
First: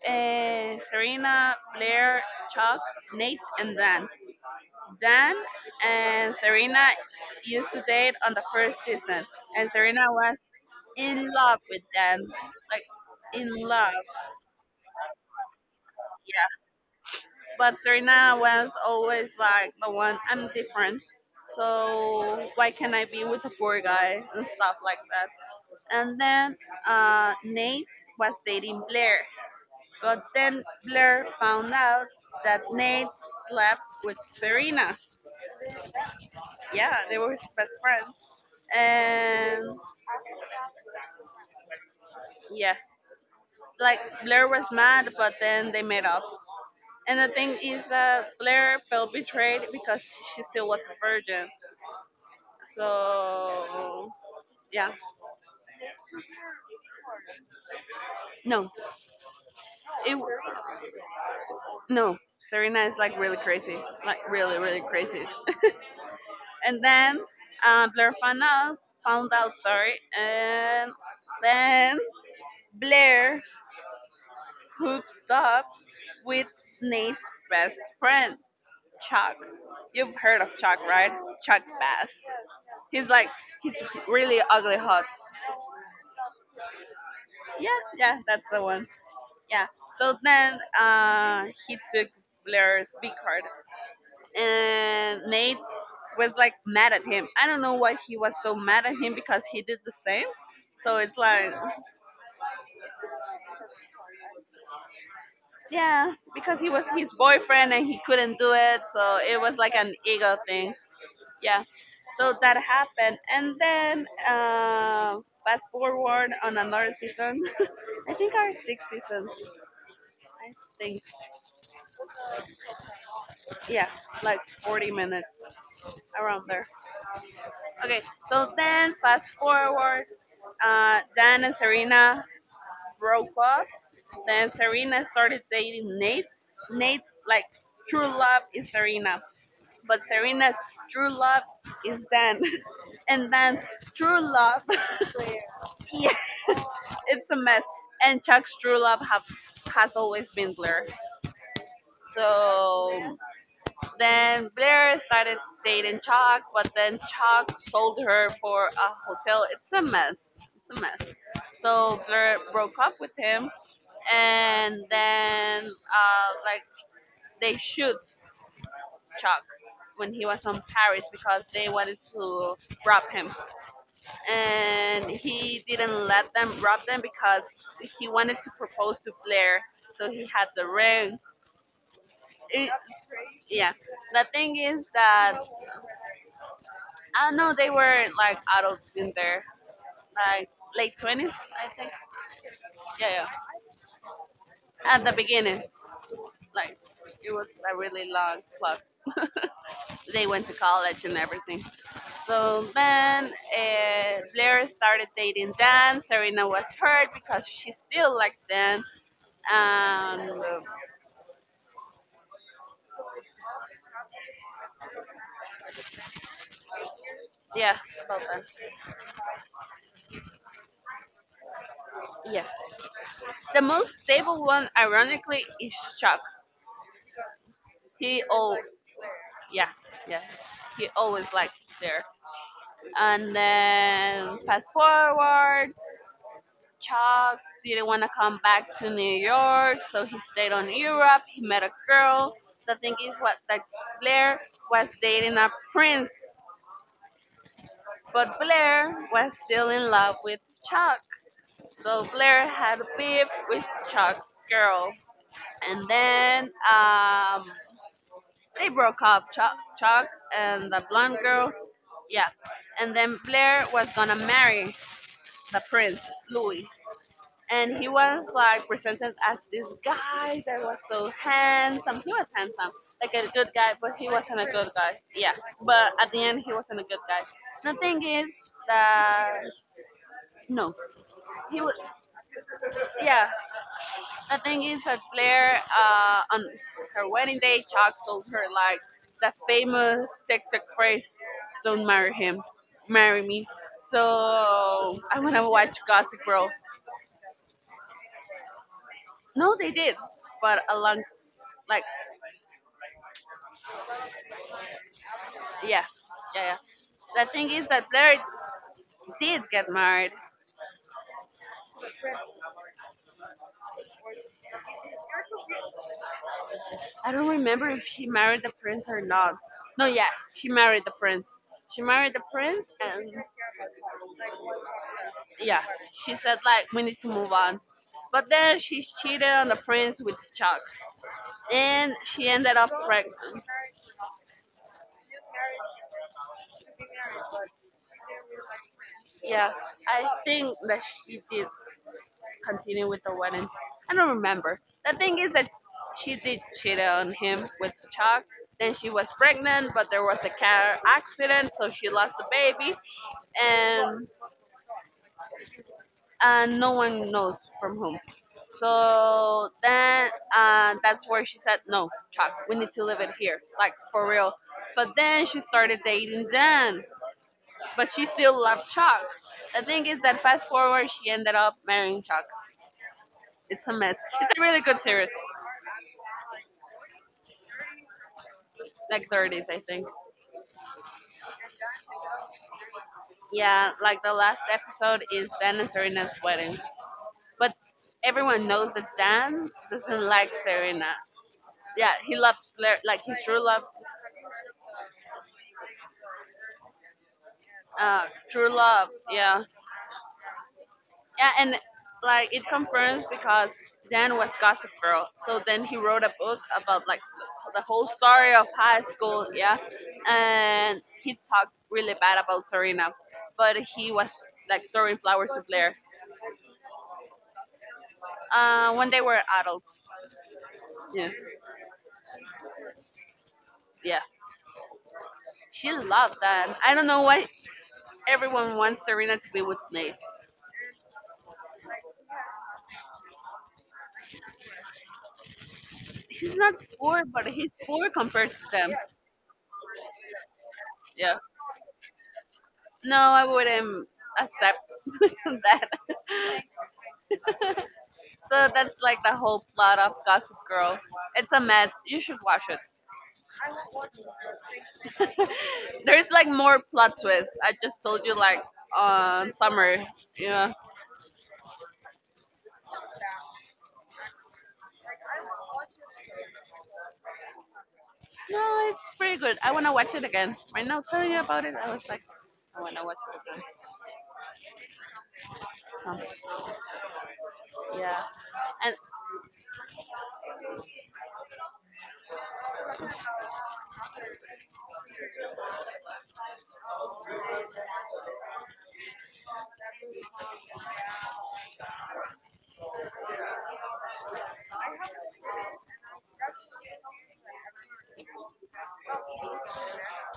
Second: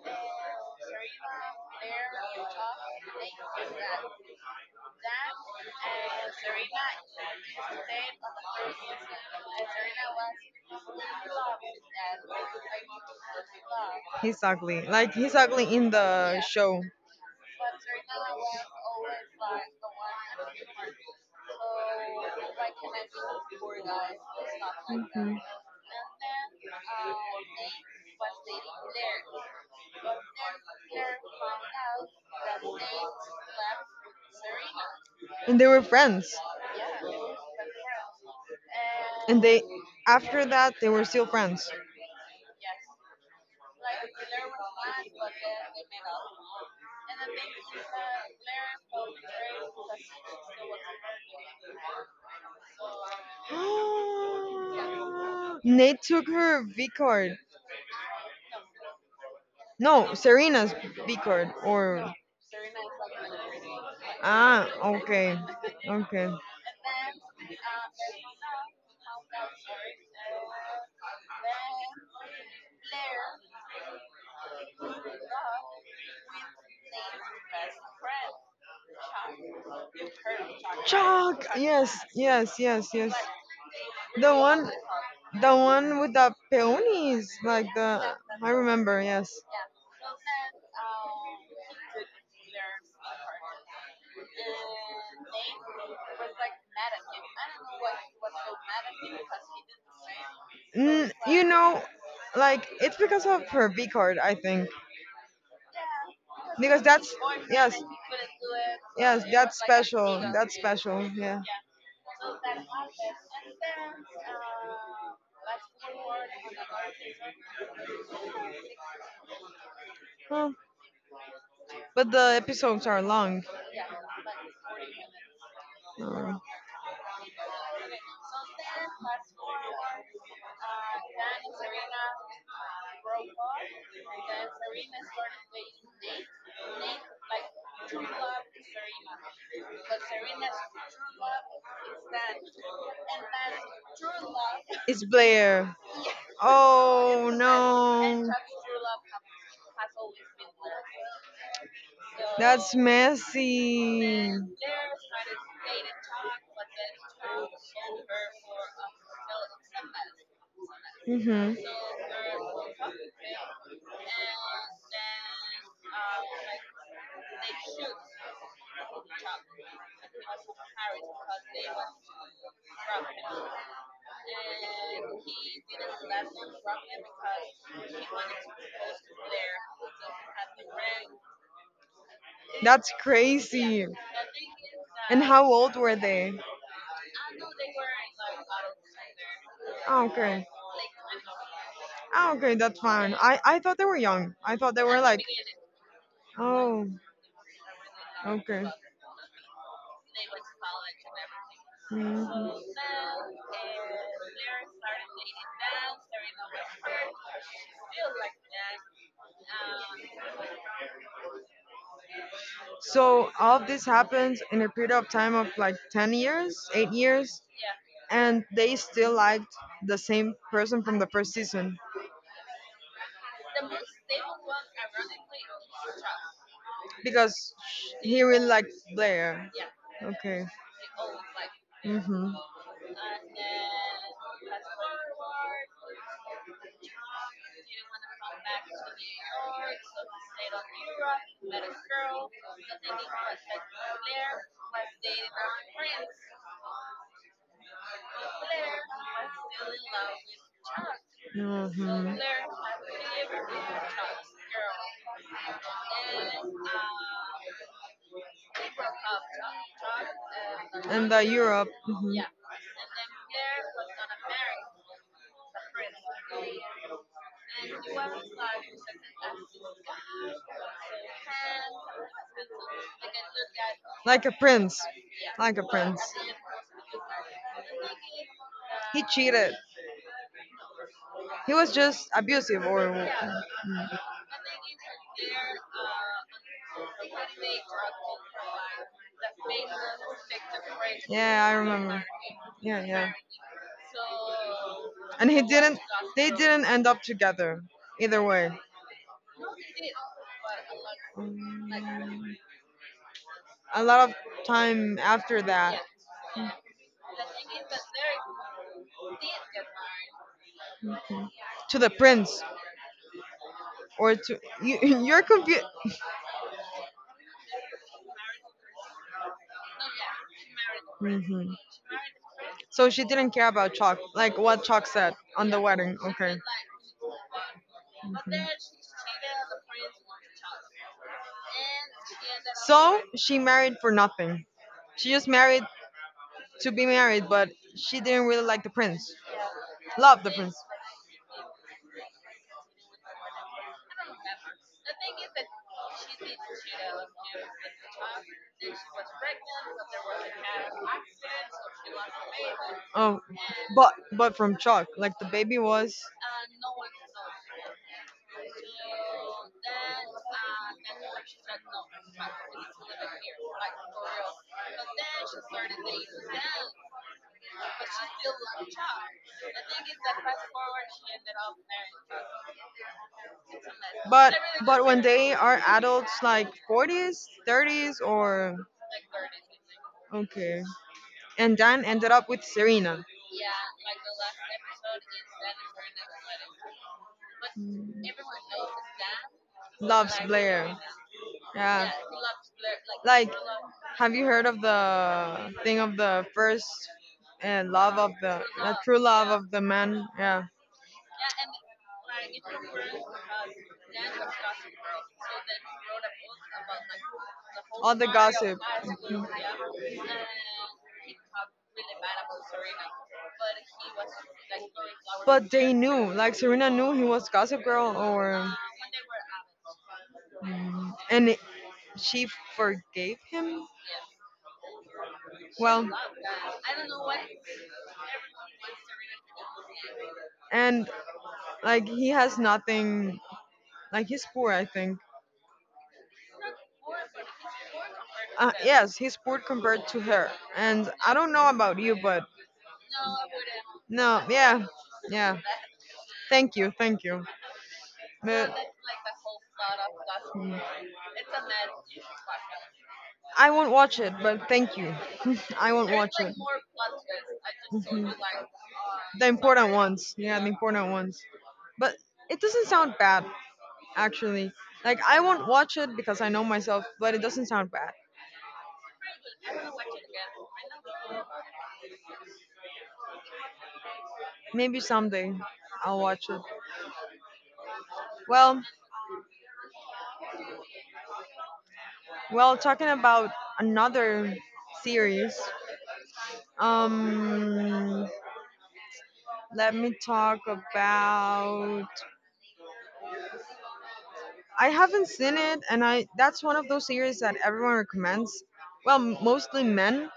[SPEAKER 2] Uh, Serena, Blair, Chuck, Nate, and Dan. Dan and Serena used to date on the first season, and Serena was in love with Dan, like in love,
[SPEAKER 1] He's ugly. Like, he's ugly in the
[SPEAKER 2] yeah.
[SPEAKER 1] show.
[SPEAKER 2] But Serena was always like the one, I'm different, so why can't I be with a poor guy and stuff like that. And then uh, Nate was dating Blair, but then Blair found out that Nate slept with Serena.
[SPEAKER 1] And they were friends.
[SPEAKER 2] Yeah, they were best friends,
[SPEAKER 1] And they,
[SPEAKER 2] and
[SPEAKER 1] after that, they were still friends.
[SPEAKER 2] yes. Like Blair was mad, but then they made up. And the thing is that Blair felt betrayed because she still was a virgin. So yeah,
[SPEAKER 1] Nate took her V card.
[SPEAKER 2] no,
[SPEAKER 1] No,
[SPEAKER 2] it
[SPEAKER 1] Serena's V card. Or
[SPEAKER 2] no. Serena is like really crazy, like really
[SPEAKER 1] ah,
[SPEAKER 2] really crazy.
[SPEAKER 1] okay. Okay.
[SPEAKER 2] And then uh, Blair found out, found out, sorry, and then Blair hooked up with Nate's best friend, Chuck. You've heard of Chuck, right?
[SPEAKER 1] Chalk.
[SPEAKER 2] Chuck
[SPEAKER 1] Yes,
[SPEAKER 2] Bass.
[SPEAKER 1] yes, yes,
[SPEAKER 2] He's
[SPEAKER 1] yes.
[SPEAKER 2] like he's
[SPEAKER 1] The
[SPEAKER 2] really
[SPEAKER 1] one,
[SPEAKER 2] ugly hot.
[SPEAKER 1] the one with the peonies, like
[SPEAKER 2] Yeah,
[SPEAKER 1] the.
[SPEAKER 2] yeah, that's
[SPEAKER 1] I
[SPEAKER 2] the one.
[SPEAKER 1] remember. Yes.
[SPEAKER 2] Yeah. So then uh he took Blair's B card, and Nate was like mad at him. I don't know why he was so mad at him because he did the same. So
[SPEAKER 1] Mm,
[SPEAKER 2] it's
[SPEAKER 1] you
[SPEAKER 2] like,
[SPEAKER 1] know, like it's because of her B card, I think.
[SPEAKER 2] yeah, because he
[SPEAKER 1] Because
[SPEAKER 2] was
[SPEAKER 1] that's
[SPEAKER 2] his boyfriend
[SPEAKER 1] yes,
[SPEAKER 2] and he couldn't do it, so
[SPEAKER 1] yes,
[SPEAKER 2] it was
[SPEAKER 1] that's
[SPEAKER 2] like an
[SPEAKER 1] special.
[SPEAKER 2] ego
[SPEAKER 1] That's
[SPEAKER 2] thing.
[SPEAKER 1] special. Yeah.
[SPEAKER 2] Yeah. So that happened, and then uh fast forward on another season. I think our sixth season.
[SPEAKER 1] Huh.
[SPEAKER 2] They,
[SPEAKER 1] But the episodes are long.
[SPEAKER 2] yeah, like forty minutes
[SPEAKER 1] Oh.
[SPEAKER 2] around there. Okay, so then fast forward, uh, Dan and Serena broke up. Then Serena started dating Nate. Nate, like, true love is Serena, but Serena's true love is Dan. And Dan's true love,
[SPEAKER 1] It's Blair.
[SPEAKER 2] yeah, it's
[SPEAKER 1] Oh
[SPEAKER 2] a mess. And
[SPEAKER 1] no.
[SPEAKER 2] Chuck's true love have, has always been Blair.
[SPEAKER 1] That's
[SPEAKER 2] So
[SPEAKER 1] messy.
[SPEAKER 2] then Blair started dating Chuck, but then Chuck sold her for a hotel. It's a mess. It's a mess.
[SPEAKER 1] Hmm.
[SPEAKER 2] So Blair broke up with him, and then uh, like they shoot Chuck when he was on Paris because they wanted to rob him, and he didn't let them rob them because he wanted to propose to Blair. So he had the ring. It-
[SPEAKER 1] That's
[SPEAKER 2] yeah,
[SPEAKER 1] crazy.
[SPEAKER 2] the thing is
[SPEAKER 1] And
[SPEAKER 2] that
[SPEAKER 1] how old were they?
[SPEAKER 2] I know they were like adults in there,
[SPEAKER 1] Oh, okay.
[SPEAKER 2] like late twenties, I think.
[SPEAKER 1] Oh, okay, that's fine.
[SPEAKER 2] Yeah,
[SPEAKER 1] I, I thought they were young. I thought they
[SPEAKER 2] yeah.
[SPEAKER 1] were
[SPEAKER 2] At the
[SPEAKER 1] like,
[SPEAKER 2] beginning, like
[SPEAKER 1] oh,
[SPEAKER 2] it was a really long
[SPEAKER 1] okay.
[SPEAKER 2] plot. They went to college and everything. So
[SPEAKER 1] Mhm.
[SPEAKER 2] then uh, Blair started dating Dan. Serena was hurt because she still likes Dan. And uh,
[SPEAKER 1] So all of this happens in a period of time of like ten years, eight years,
[SPEAKER 2] yeah, about that.
[SPEAKER 1] and they still liked the same person from the first season
[SPEAKER 2] Yes. The most stable one, ironically, is Chuck.
[SPEAKER 1] because he
[SPEAKER 2] He
[SPEAKER 1] really
[SPEAKER 2] all
[SPEAKER 1] liked Blair.
[SPEAKER 2] Yeah, yeah.
[SPEAKER 1] Okay.
[SPEAKER 2] He always liked Blair.
[SPEAKER 1] Mm-hmm.
[SPEAKER 2] And then fast forward, Chuck didn't want to come back to New York, so he stayed on Europe. He met a girl. The thing is, what that Blair was dating a prince, but Blair was still in love with Chuck. So
[SPEAKER 1] Mm-hmm.
[SPEAKER 2] Blair had a beef with Chuck's girl, and then um, they broke up. Chuck, Chuck, and the
[SPEAKER 1] And
[SPEAKER 2] blonde
[SPEAKER 1] the
[SPEAKER 2] girl.
[SPEAKER 1] Europe. Mhm.
[SPEAKER 2] Yeah, and then Blair was gonna marry the prince, Louis. And he was like presented as this guy that was so handsome. He was handsome, like a good guy, but he
[SPEAKER 1] Like a
[SPEAKER 2] wasn't a good
[SPEAKER 1] prince.
[SPEAKER 2] guy. Yeah,
[SPEAKER 1] Like a
[SPEAKER 2] but
[SPEAKER 1] prince.
[SPEAKER 2] at the end, he wasn't a good guy. The thing is
[SPEAKER 1] He
[SPEAKER 2] that
[SPEAKER 1] cheated.
[SPEAKER 2] no,
[SPEAKER 1] He
[SPEAKER 2] he
[SPEAKER 1] was
[SPEAKER 2] was.
[SPEAKER 1] just abusive or
[SPEAKER 2] Yeah, the thing is that Blair, uh, on her wedding day, Chuck told her like the famous TikTok phrase,
[SPEAKER 1] yeah, I
[SPEAKER 2] "Don't
[SPEAKER 1] remember.
[SPEAKER 2] marry him,
[SPEAKER 1] Yeah, yeah.
[SPEAKER 2] marry me." So I
[SPEAKER 1] And he
[SPEAKER 2] wanna watch
[SPEAKER 1] didn't
[SPEAKER 2] Gossip
[SPEAKER 1] they
[SPEAKER 2] Girl.
[SPEAKER 1] didn't end up together either way.
[SPEAKER 2] No, they did, but a long, like,
[SPEAKER 1] A lot of time after that
[SPEAKER 2] yeah, yeah, yeah. The thing is that Blair did get married.
[SPEAKER 1] to the prince or to you, you're confused.
[SPEAKER 2] I don't remember if she married the prince or not. No, yeah, she married the prince.
[SPEAKER 1] Hmm.
[SPEAKER 2] She married the prince,
[SPEAKER 1] So she
[SPEAKER 2] and
[SPEAKER 1] didn't care about Chalk, like what Chalk said on the
[SPEAKER 2] yeah,
[SPEAKER 1] wedding.
[SPEAKER 2] she
[SPEAKER 1] Okay.
[SPEAKER 2] said like we need to move on. But
[SPEAKER 1] Mhm.
[SPEAKER 2] then she cheated on the prince with Chuck, and she ended up
[SPEAKER 1] So
[SPEAKER 2] pregnant.
[SPEAKER 1] she married for nothing. She just married to be married, but she didn't really like the prince.
[SPEAKER 2] Yeah, I
[SPEAKER 1] Love the prince.
[SPEAKER 2] think that she did continue with the wedding. I don't remember. The thing is that she did cheat on him with the chalk. Then she was pregnant, but there was a car accident, so she lost the baby,
[SPEAKER 1] Oh, but
[SPEAKER 2] and
[SPEAKER 1] but from Chalk, like the baby was.
[SPEAKER 2] and no one knows from whom. So then uh, that's where she said, "No, Chuck, we need to leave it here, like for real." But then she started dating Dan, but she still loved Chuck. The thing is that fast forward, she ended up marrying Chuck. It's a mess.
[SPEAKER 1] But
[SPEAKER 2] It's a really good
[SPEAKER 1] but when
[SPEAKER 2] series.
[SPEAKER 1] they are adults, like forties, thirties, or
[SPEAKER 2] Like thirties, I think.
[SPEAKER 1] okay, and Dan ended up with Serena.
[SPEAKER 2] Yeah, like the last episode is Dan and Serena's wedding. But everyone knows that Dan doesn't
[SPEAKER 1] Loves
[SPEAKER 2] like
[SPEAKER 1] Blair.
[SPEAKER 2] Serena.
[SPEAKER 1] Yeah.
[SPEAKER 2] Yeah, he loves Lar- like his
[SPEAKER 1] Like,
[SPEAKER 2] true love,
[SPEAKER 1] have you heard of the thing of the first uh, love
[SPEAKER 2] uh,
[SPEAKER 1] of the
[SPEAKER 2] true
[SPEAKER 1] the
[SPEAKER 2] love.
[SPEAKER 1] true love
[SPEAKER 2] Yeah,
[SPEAKER 1] of the man? Yeah.
[SPEAKER 2] yeah, and like it confirms because Dan was Gossip Girl. So then he wrote a book about like the whole
[SPEAKER 1] All the
[SPEAKER 2] story of
[SPEAKER 1] gossip.
[SPEAKER 2] high school. Yeah, and he talked really bad about Serena, but he was like throwing flowers to
[SPEAKER 1] But they
[SPEAKER 2] Blair
[SPEAKER 1] knew, like Serena knew he was Gossip Girl, or
[SPEAKER 2] uh, when they were adults. Yeah,
[SPEAKER 1] and it- she forgave him.
[SPEAKER 2] yeah. She
[SPEAKER 1] Well,
[SPEAKER 2] loved that. I don't know why everyone wants Serena to be with Nate.
[SPEAKER 1] and like he has nothing. Like he's poor, I think.
[SPEAKER 2] He's not poor, but he's poor compared to
[SPEAKER 1] Uh,
[SPEAKER 2] them.
[SPEAKER 1] yes, he's poor compared to her. And I
[SPEAKER 2] Yeah.
[SPEAKER 1] don't know about you, but
[SPEAKER 2] No, I wouldn't
[SPEAKER 1] no,
[SPEAKER 2] accept
[SPEAKER 1] yeah, yeah.
[SPEAKER 2] that.
[SPEAKER 1] Thank you, thank you.
[SPEAKER 2] So
[SPEAKER 1] But
[SPEAKER 2] that's like the whole plot of Gossip Girl. It's a mess. You should watch it.
[SPEAKER 1] I won't watch it, but thank you. I won't
[SPEAKER 2] There's
[SPEAKER 1] watch
[SPEAKER 2] like
[SPEAKER 1] it.
[SPEAKER 2] more plot twists. I just told
[SPEAKER 1] Mhm.
[SPEAKER 2] you like
[SPEAKER 1] The
[SPEAKER 2] on
[SPEAKER 1] important
[SPEAKER 2] summer.
[SPEAKER 1] ones. Yeah, the
[SPEAKER 2] Yeah.
[SPEAKER 1] important ones. But it doesn't sound bad, actually. Like, I won't watch it because I know myself, but it doesn't sound bad.
[SPEAKER 2] No, it's pretty good. I wanna watch it again. Right now telling you about it, I was like, I wanna watch
[SPEAKER 1] Maybe someday
[SPEAKER 2] it
[SPEAKER 1] I'll
[SPEAKER 2] again.
[SPEAKER 1] watch it.
[SPEAKER 2] So, yeah.
[SPEAKER 1] Well,
[SPEAKER 2] And
[SPEAKER 1] well, talking about another series. Um, let me talk about I haven't seen it, and I that's one of those series that everyone recommends. Well, mostly men.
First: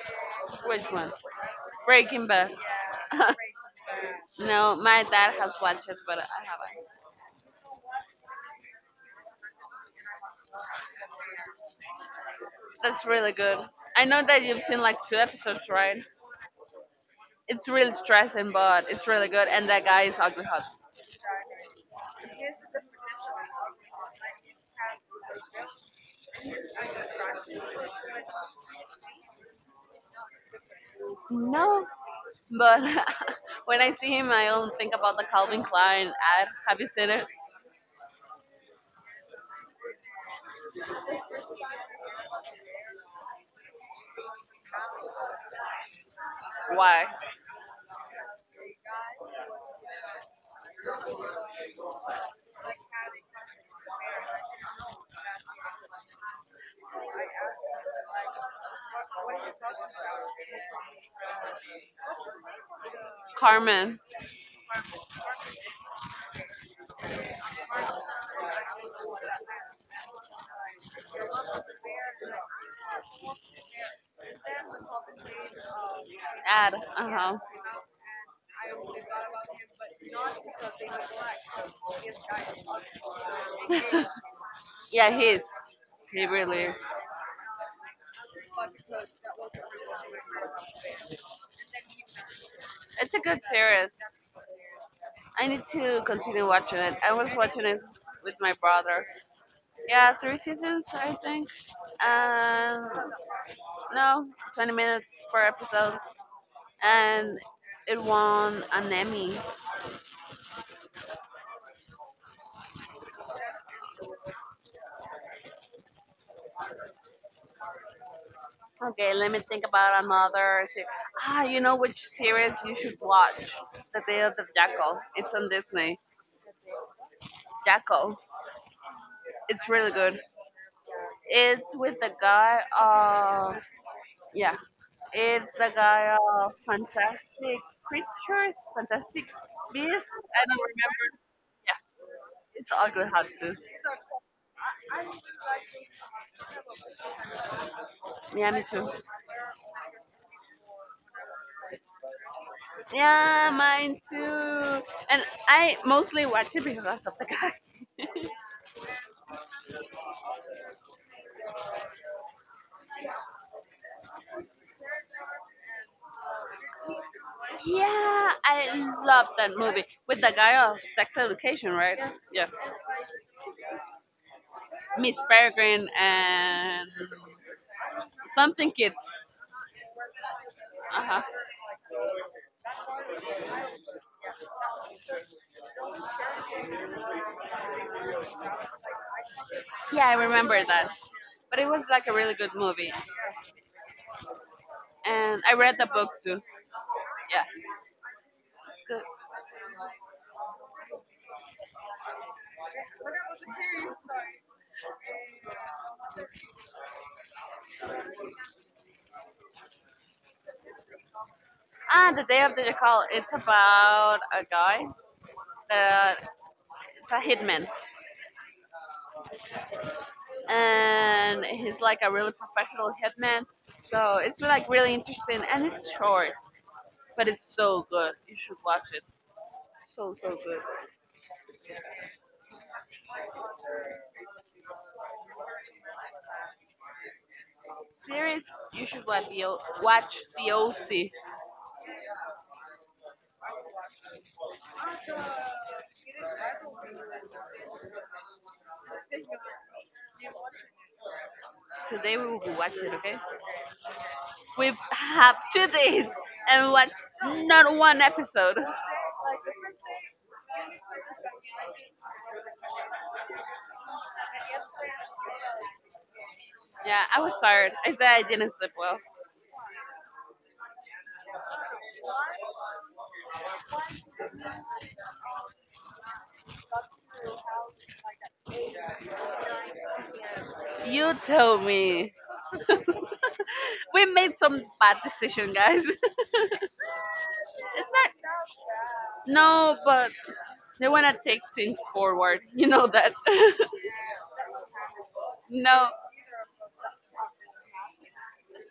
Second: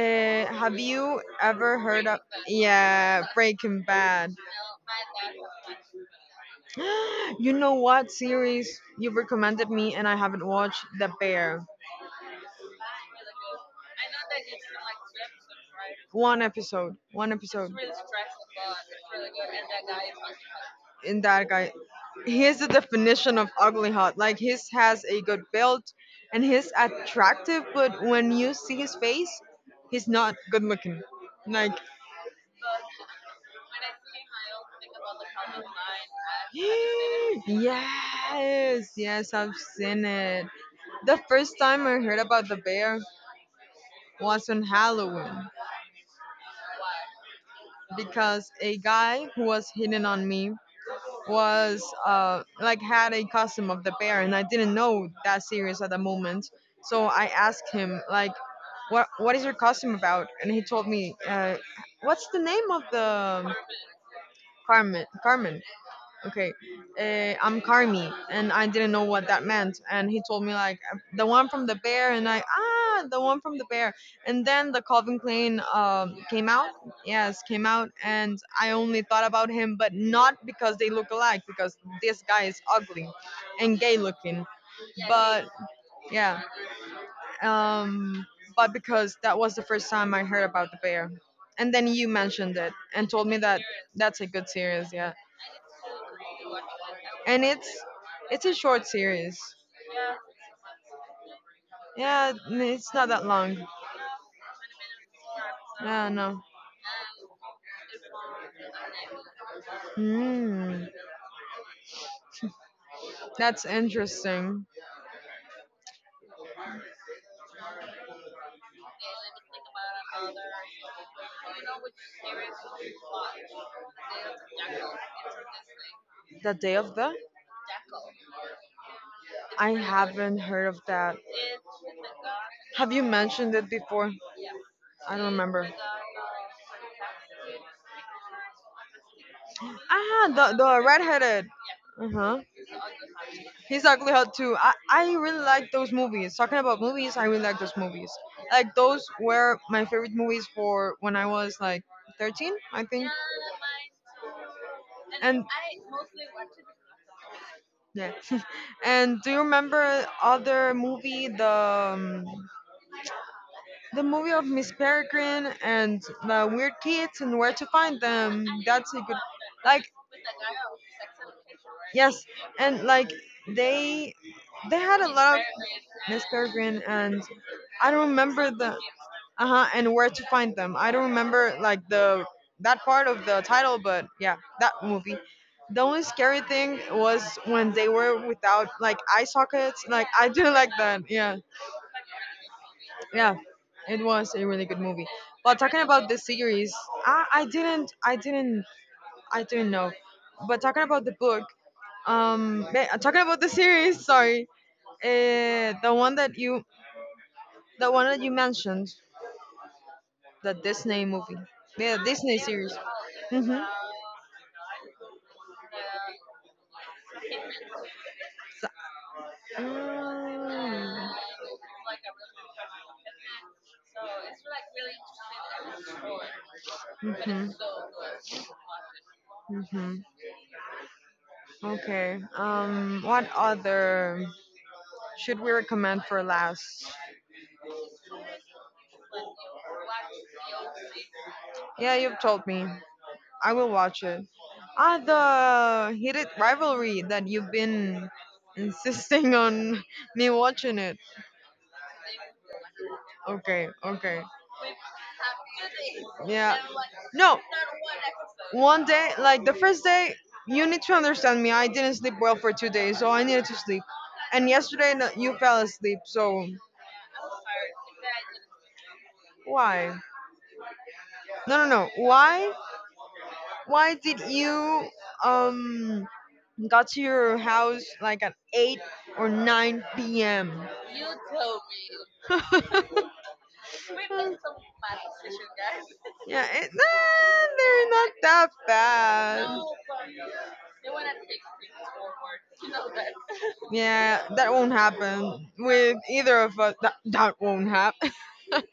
[SPEAKER 1] Uh, have
[SPEAKER 2] which one?
[SPEAKER 1] you ever heard of
[SPEAKER 2] Breaking Bad.
[SPEAKER 1] yeah Breaking Bad?
[SPEAKER 2] No, my dad has watched it, but I haven't.
[SPEAKER 1] You know what series you have recommended me and I haven't watched The Bear.
[SPEAKER 2] That's really good. I know that you've seen like two episodes, right?
[SPEAKER 1] One episode. One
[SPEAKER 2] It's
[SPEAKER 1] episode.
[SPEAKER 2] really stressing, but it's really good. And that guy is ugly hot.
[SPEAKER 1] In that guy, he is the definition of ugly hot. Like his has a good build and he's attractive, but when you see his face, he's not good looking. Like
[SPEAKER 2] No, but when I see him, I only think about the Calvin Klein ad. Have you seen it?
[SPEAKER 1] yes, yes, I've seen it. The first time I heard about the bear was on Halloween
[SPEAKER 2] Why?
[SPEAKER 1] because a guy who was hitting on me was uh, like had a costume of the bear and I didn't know that series at the moment. So I asked him like, "What what is your costume about?" And he told me, uh, "What's the name of the um,
[SPEAKER 2] Carmen
[SPEAKER 1] Carmen Carmen?" Okay, uh, I'm Carmi, and I didn't know what that meant. And he told me like the one from the bear, and I ah the one from the bear. And then the Calvin Klein um, came out,
[SPEAKER 2] ad.
[SPEAKER 1] yes,
[SPEAKER 2] Uh
[SPEAKER 1] came out, and I only thought about him, but not because they look alike, because this guy is ugly and gay
[SPEAKER 2] huh.
[SPEAKER 1] looking,
[SPEAKER 2] Yeah, he is.
[SPEAKER 1] but
[SPEAKER 2] He
[SPEAKER 1] yeah,
[SPEAKER 2] really is.
[SPEAKER 1] um, but because that was the first time I heard about the bear. And then you mentioned it and
[SPEAKER 2] It's a
[SPEAKER 1] told me
[SPEAKER 2] good
[SPEAKER 1] that
[SPEAKER 2] series.
[SPEAKER 1] that's a good series. Yeah.
[SPEAKER 2] I need to continue watching it. I was
[SPEAKER 1] And it's
[SPEAKER 2] watching it with
[SPEAKER 1] it's a
[SPEAKER 2] my
[SPEAKER 1] short
[SPEAKER 2] brother.
[SPEAKER 1] series.
[SPEAKER 2] Yeah, three seasons, I think.
[SPEAKER 1] Yeah, n-
[SPEAKER 2] And
[SPEAKER 1] it's not that long.
[SPEAKER 2] no, twenty minutes per episode.
[SPEAKER 1] Yeah, no.
[SPEAKER 2] And it won an Emmy.
[SPEAKER 1] Hmm, that's interesting.
[SPEAKER 2] Okay, let me think about another se- Ah, you know which series you should watch? The Day of the Jackal. It's on Disney.
[SPEAKER 1] The Day of the?
[SPEAKER 2] Jackal. It's
[SPEAKER 1] I
[SPEAKER 2] really good.
[SPEAKER 1] haven't heard of that.
[SPEAKER 2] It's with the guy.
[SPEAKER 1] Have you mentioned
[SPEAKER 2] Uh,
[SPEAKER 1] it before?
[SPEAKER 2] yeah,
[SPEAKER 1] I don't
[SPEAKER 2] it's
[SPEAKER 1] remember.
[SPEAKER 2] a guy of fantastic creatures, fantastic beasts.
[SPEAKER 1] Ah,
[SPEAKER 2] I
[SPEAKER 1] the
[SPEAKER 2] don't
[SPEAKER 1] the
[SPEAKER 2] remember.
[SPEAKER 1] redheaded.
[SPEAKER 2] Yeah,
[SPEAKER 1] Uh huh.
[SPEAKER 2] it's ugly how to.
[SPEAKER 1] He's ugly hot too. I I really like those movies. Talking about movies, I really like those movies.
[SPEAKER 2] Yeah, me
[SPEAKER 1] Like
[SPEAKER 2] too.
[SPEAKER 1] those were my favorite movies for when I was like thirteen, I think.
[SPEAKER 2] Yeah, mine too. And
[SPEAKER 1] And
[SPEAKER 2] I mostly watch it because of the guy.
[SPEAKER 1] yeah. And do you remember other movie the um, the movie of Miss Peregrine and the weird kids and where to find
[SPEAKER 2] Yeah,
[SPEAKER 1] them?
[SPEAKER 2] I
[SPEAKER 1] That's a good
[SPEAKER 2] love that
[SPEAKER 1] like
[SPEAKER 2] movie with the guy of sex education, right?
[SPEAKER 1] yes,
[SPEAKER 2] Yeah,
[SPEAKER 1] and like they they had a
[SPEAKER 2] Miss
[SPEAKER 1] lot of
[SPEAKER 2] Peregrine
[SPEAKER 1] Miss Peregrine,
[SPEAKER 2] and
[SPEAKER 1] and I don't remember
[SPEAKER 2] something
[SPEAKER 1] the
[SPEAKER 2] kids.
[SPEAKER 1] uh huh and where to find them. I
[SPEAKER 2] Uh
[SPEAKER 1] don't
[SPEAKER 2] huh.
[SPEAKER 1] remember like the that part of the title, but yeah, that movie. The only scary thing was when they were without like eye sockets. Like
[SPEAKER 2] Yeah, I
[SPEAKER 1] I didn't
[SPEAKER 2] remember
[SPEAKER 1] like
[SPEAKER 2] that.
[SPEAKER 1] that. Yeah,
[SPEAKER 2] But it was like a really good movie,
[SPEAKER 1] yeah, it was a really good movie.
[SPEAKER 2] and I
[SPEAKER 1] But
[SPEAKER 2] read
[SPEAKER 1] talking
[SPEAKER 2] the
[SPEAKER 1] about
[SPEAKER 2] book
[SPEAKER 1] the
[SPEAKER 2] too.
[SPEAKER 1] series, I,
[SPEAKER 2] Yeah.
[SPEAKER 1] I didn't I didn't
[SPEAKER 2] School.
[SPEAKER 1] I don't know. But talking about the book, um, ba- uh, talking about the series, sorry, uh, the one that you, the one that you mentioned, the Disney movie, yeah,
[SPEAKER 2] Ah, the
[SPEAKER 1] Disney
[SPEAKER 2] Day of the
[SPEAKER 1] series.
[SPEAKER 2] Jackal. It's
[SPEAKER 1] Mm-hmm.
[SPEAKER 2] about a guy that it's a hitman,
[SPEAKER 1] So, mm,
[SPEAKER 2] and he's like a really professional hitman. So it's like really interesting, and it's short, but it's
[SPEAKER 1] mm-hmm.
[SPEAKER 2] so good. You should watch it.
[SPEAKER 1] Mm-hmm.
[SPEAKER 2] So so good.
[SPEAKER 1] Okay. Um, what other should we recommend for last?
[SPEAKER 2] Series, you should watch the O- watch the O C.
[SPEAKER 1] Yeah, you've told me. I will watch it. Ah, the heated rivalry that you've been insisting on me watching it.
[SPEAKER 2] Today we will be watching. Okay,
[SPEAKER 1] Okay, okay.
[SPEAKER 2] we have two days
[SPEAKER 1] Yeah.
[SPEAKER 2] and watch
[SPEAKER 1] No,
[SPEAKER 2] not one episode.
[SPEAKER 1] one day, like the first day, you need to understand me. I didn't sleep well for two days, so I needed to sleep. And yesterday, no- you fell asleep, so
[SPEAKER 2] Yeah, I was tired. I said I didn't sleep well.
[SPEAKER 1] why? No, no, no. Why? Why did you um got to your house like at eight or nine p.m.
[SPEAKER 2] You tell me. We made some bad decision, guys.
[SPEAKER 1] Yeah, it,
[SPEAKER 2] It's
[SPEAKER 1] nah, they're not
[SPEAKER 2] not,
[SPEAKER 1] that bad.
[SPEAKER 2] no, but they wanna take things forward. You know that.
[SPEAKER 1] Yeah, that won't happen
[SPEAKER 2] No,
[SPEAKER 1] with either of us. That, that won't happen. that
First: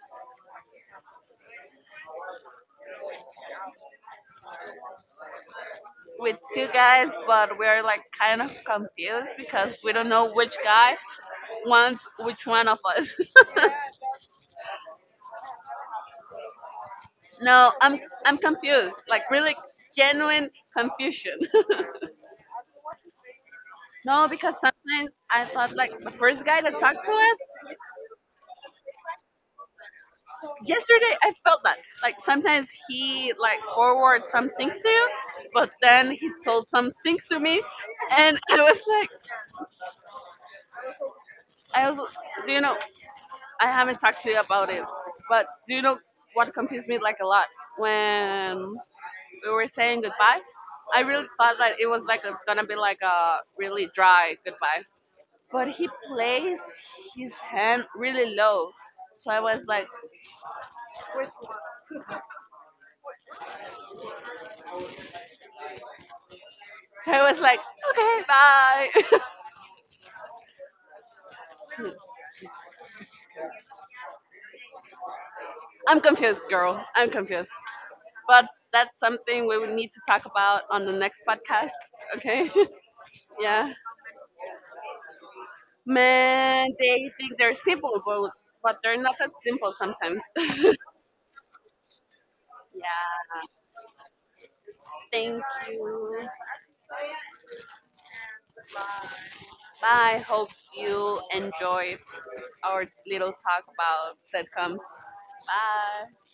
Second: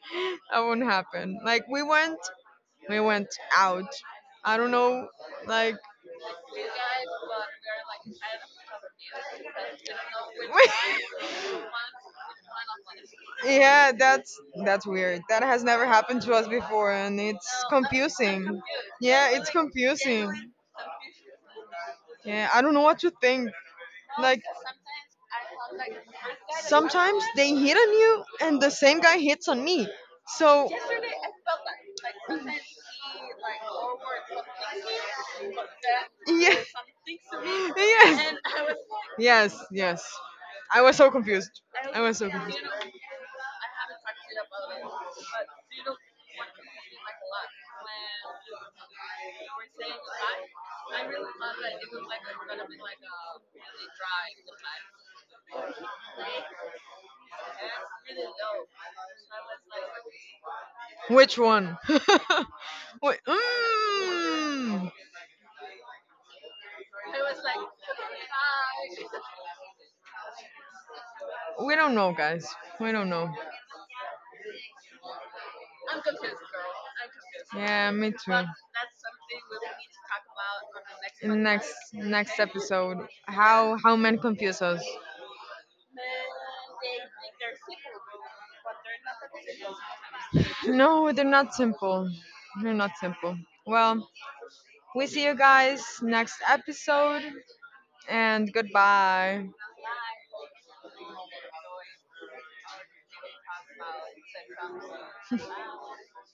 [SPEAKER 1] won't happen. Like we went, we went out. I don't know, like
[SPEAKER 2] with two guys, but we're like kind of confused because we don't know which guy wants which one of us.
[SPEAKER 1] yeah, that's that's weird. That has never happened to us before, and it's
[SPEAKER 2] No, I'm I'm
[SPEAKER 1] confusing.
[SPEAKER 2] confused. Like
[SPEAKER 1] Yeah, it's
[SPEAKER 2] really genuine
[SPEAKER 1] confusing.
[SPEAKER 2] confusion.
[SPEAKER 1] Yeah, I don't know what to think.
[SPEAKER 2] No,
[SPEAKER 1] Like
[SPEAKER 2] because sometimes I thought like the first guy that talked to
[SPEAKER 1] sometimes
[SPEAKER 2] us
[SPEAKER 1] they hit on you, and the same guy hits on me. So
[SPEAKER 2] yesterday, I felt that like
[SPEAKER 1] yeah,
[SPEAKER 2] sometimes he like forwards some things to you, but then he
[SPEAKER 1] yes,
[SPEAKER 2] told some things to me, and I was like,
[SPEAKER 1] yes, yes. I was so confused.
[SPEAKER 2] I was,
[SPEAKER 1] I was so
[SPEAKER 2] do
[SPEAKER 1] confused.
[SPEAKER 2] you know, I haven't talked to you about it, but do you know what confused me like a lot when we were saying goodbye? I really thought that it was like a, gonna be like a really dry goodbye, but he placed his hand really low, so I was like,
[SPEAKER 1] Which one? Wait, mm,
[SPEAKER 2] I was like, okay, bye.
[SPEAKER 1] we don't know, guys. We don't know.
[SPEAKER 2] I'm confused, girl. I'm confused.
[SPEAKER 1] Yeah, me too.
[SPEAKER 2] But that's something we will need to talk about on the next
[SPEAKER 1] In the
[SPEAKER 2] podcast.
[SPEAKER 1] next next
[SPEAKER 2] Okay?
[SPEAKER 1] episode,
[SPEAKER 2] Yeah.
[SPEAKER 1] how how men confuse us.
[SPEAKER 2] Man, they think they're simple, but but they're not that simple sometimes.
[SPEAKER 1] No, they're not simple. They're not
[SPEAKER 2] Yeah.
[SPEAKER 1] simple. Well, we see you
[SPEAKER 2] Thank
[SPEAKER 1] guys
[SPEAKER 2] you.
[SPEAKER 1] next episode and goodbye.
[SPEAKER 2] Bye. Hope you enjoyed our little talk about sitcoms. Bye.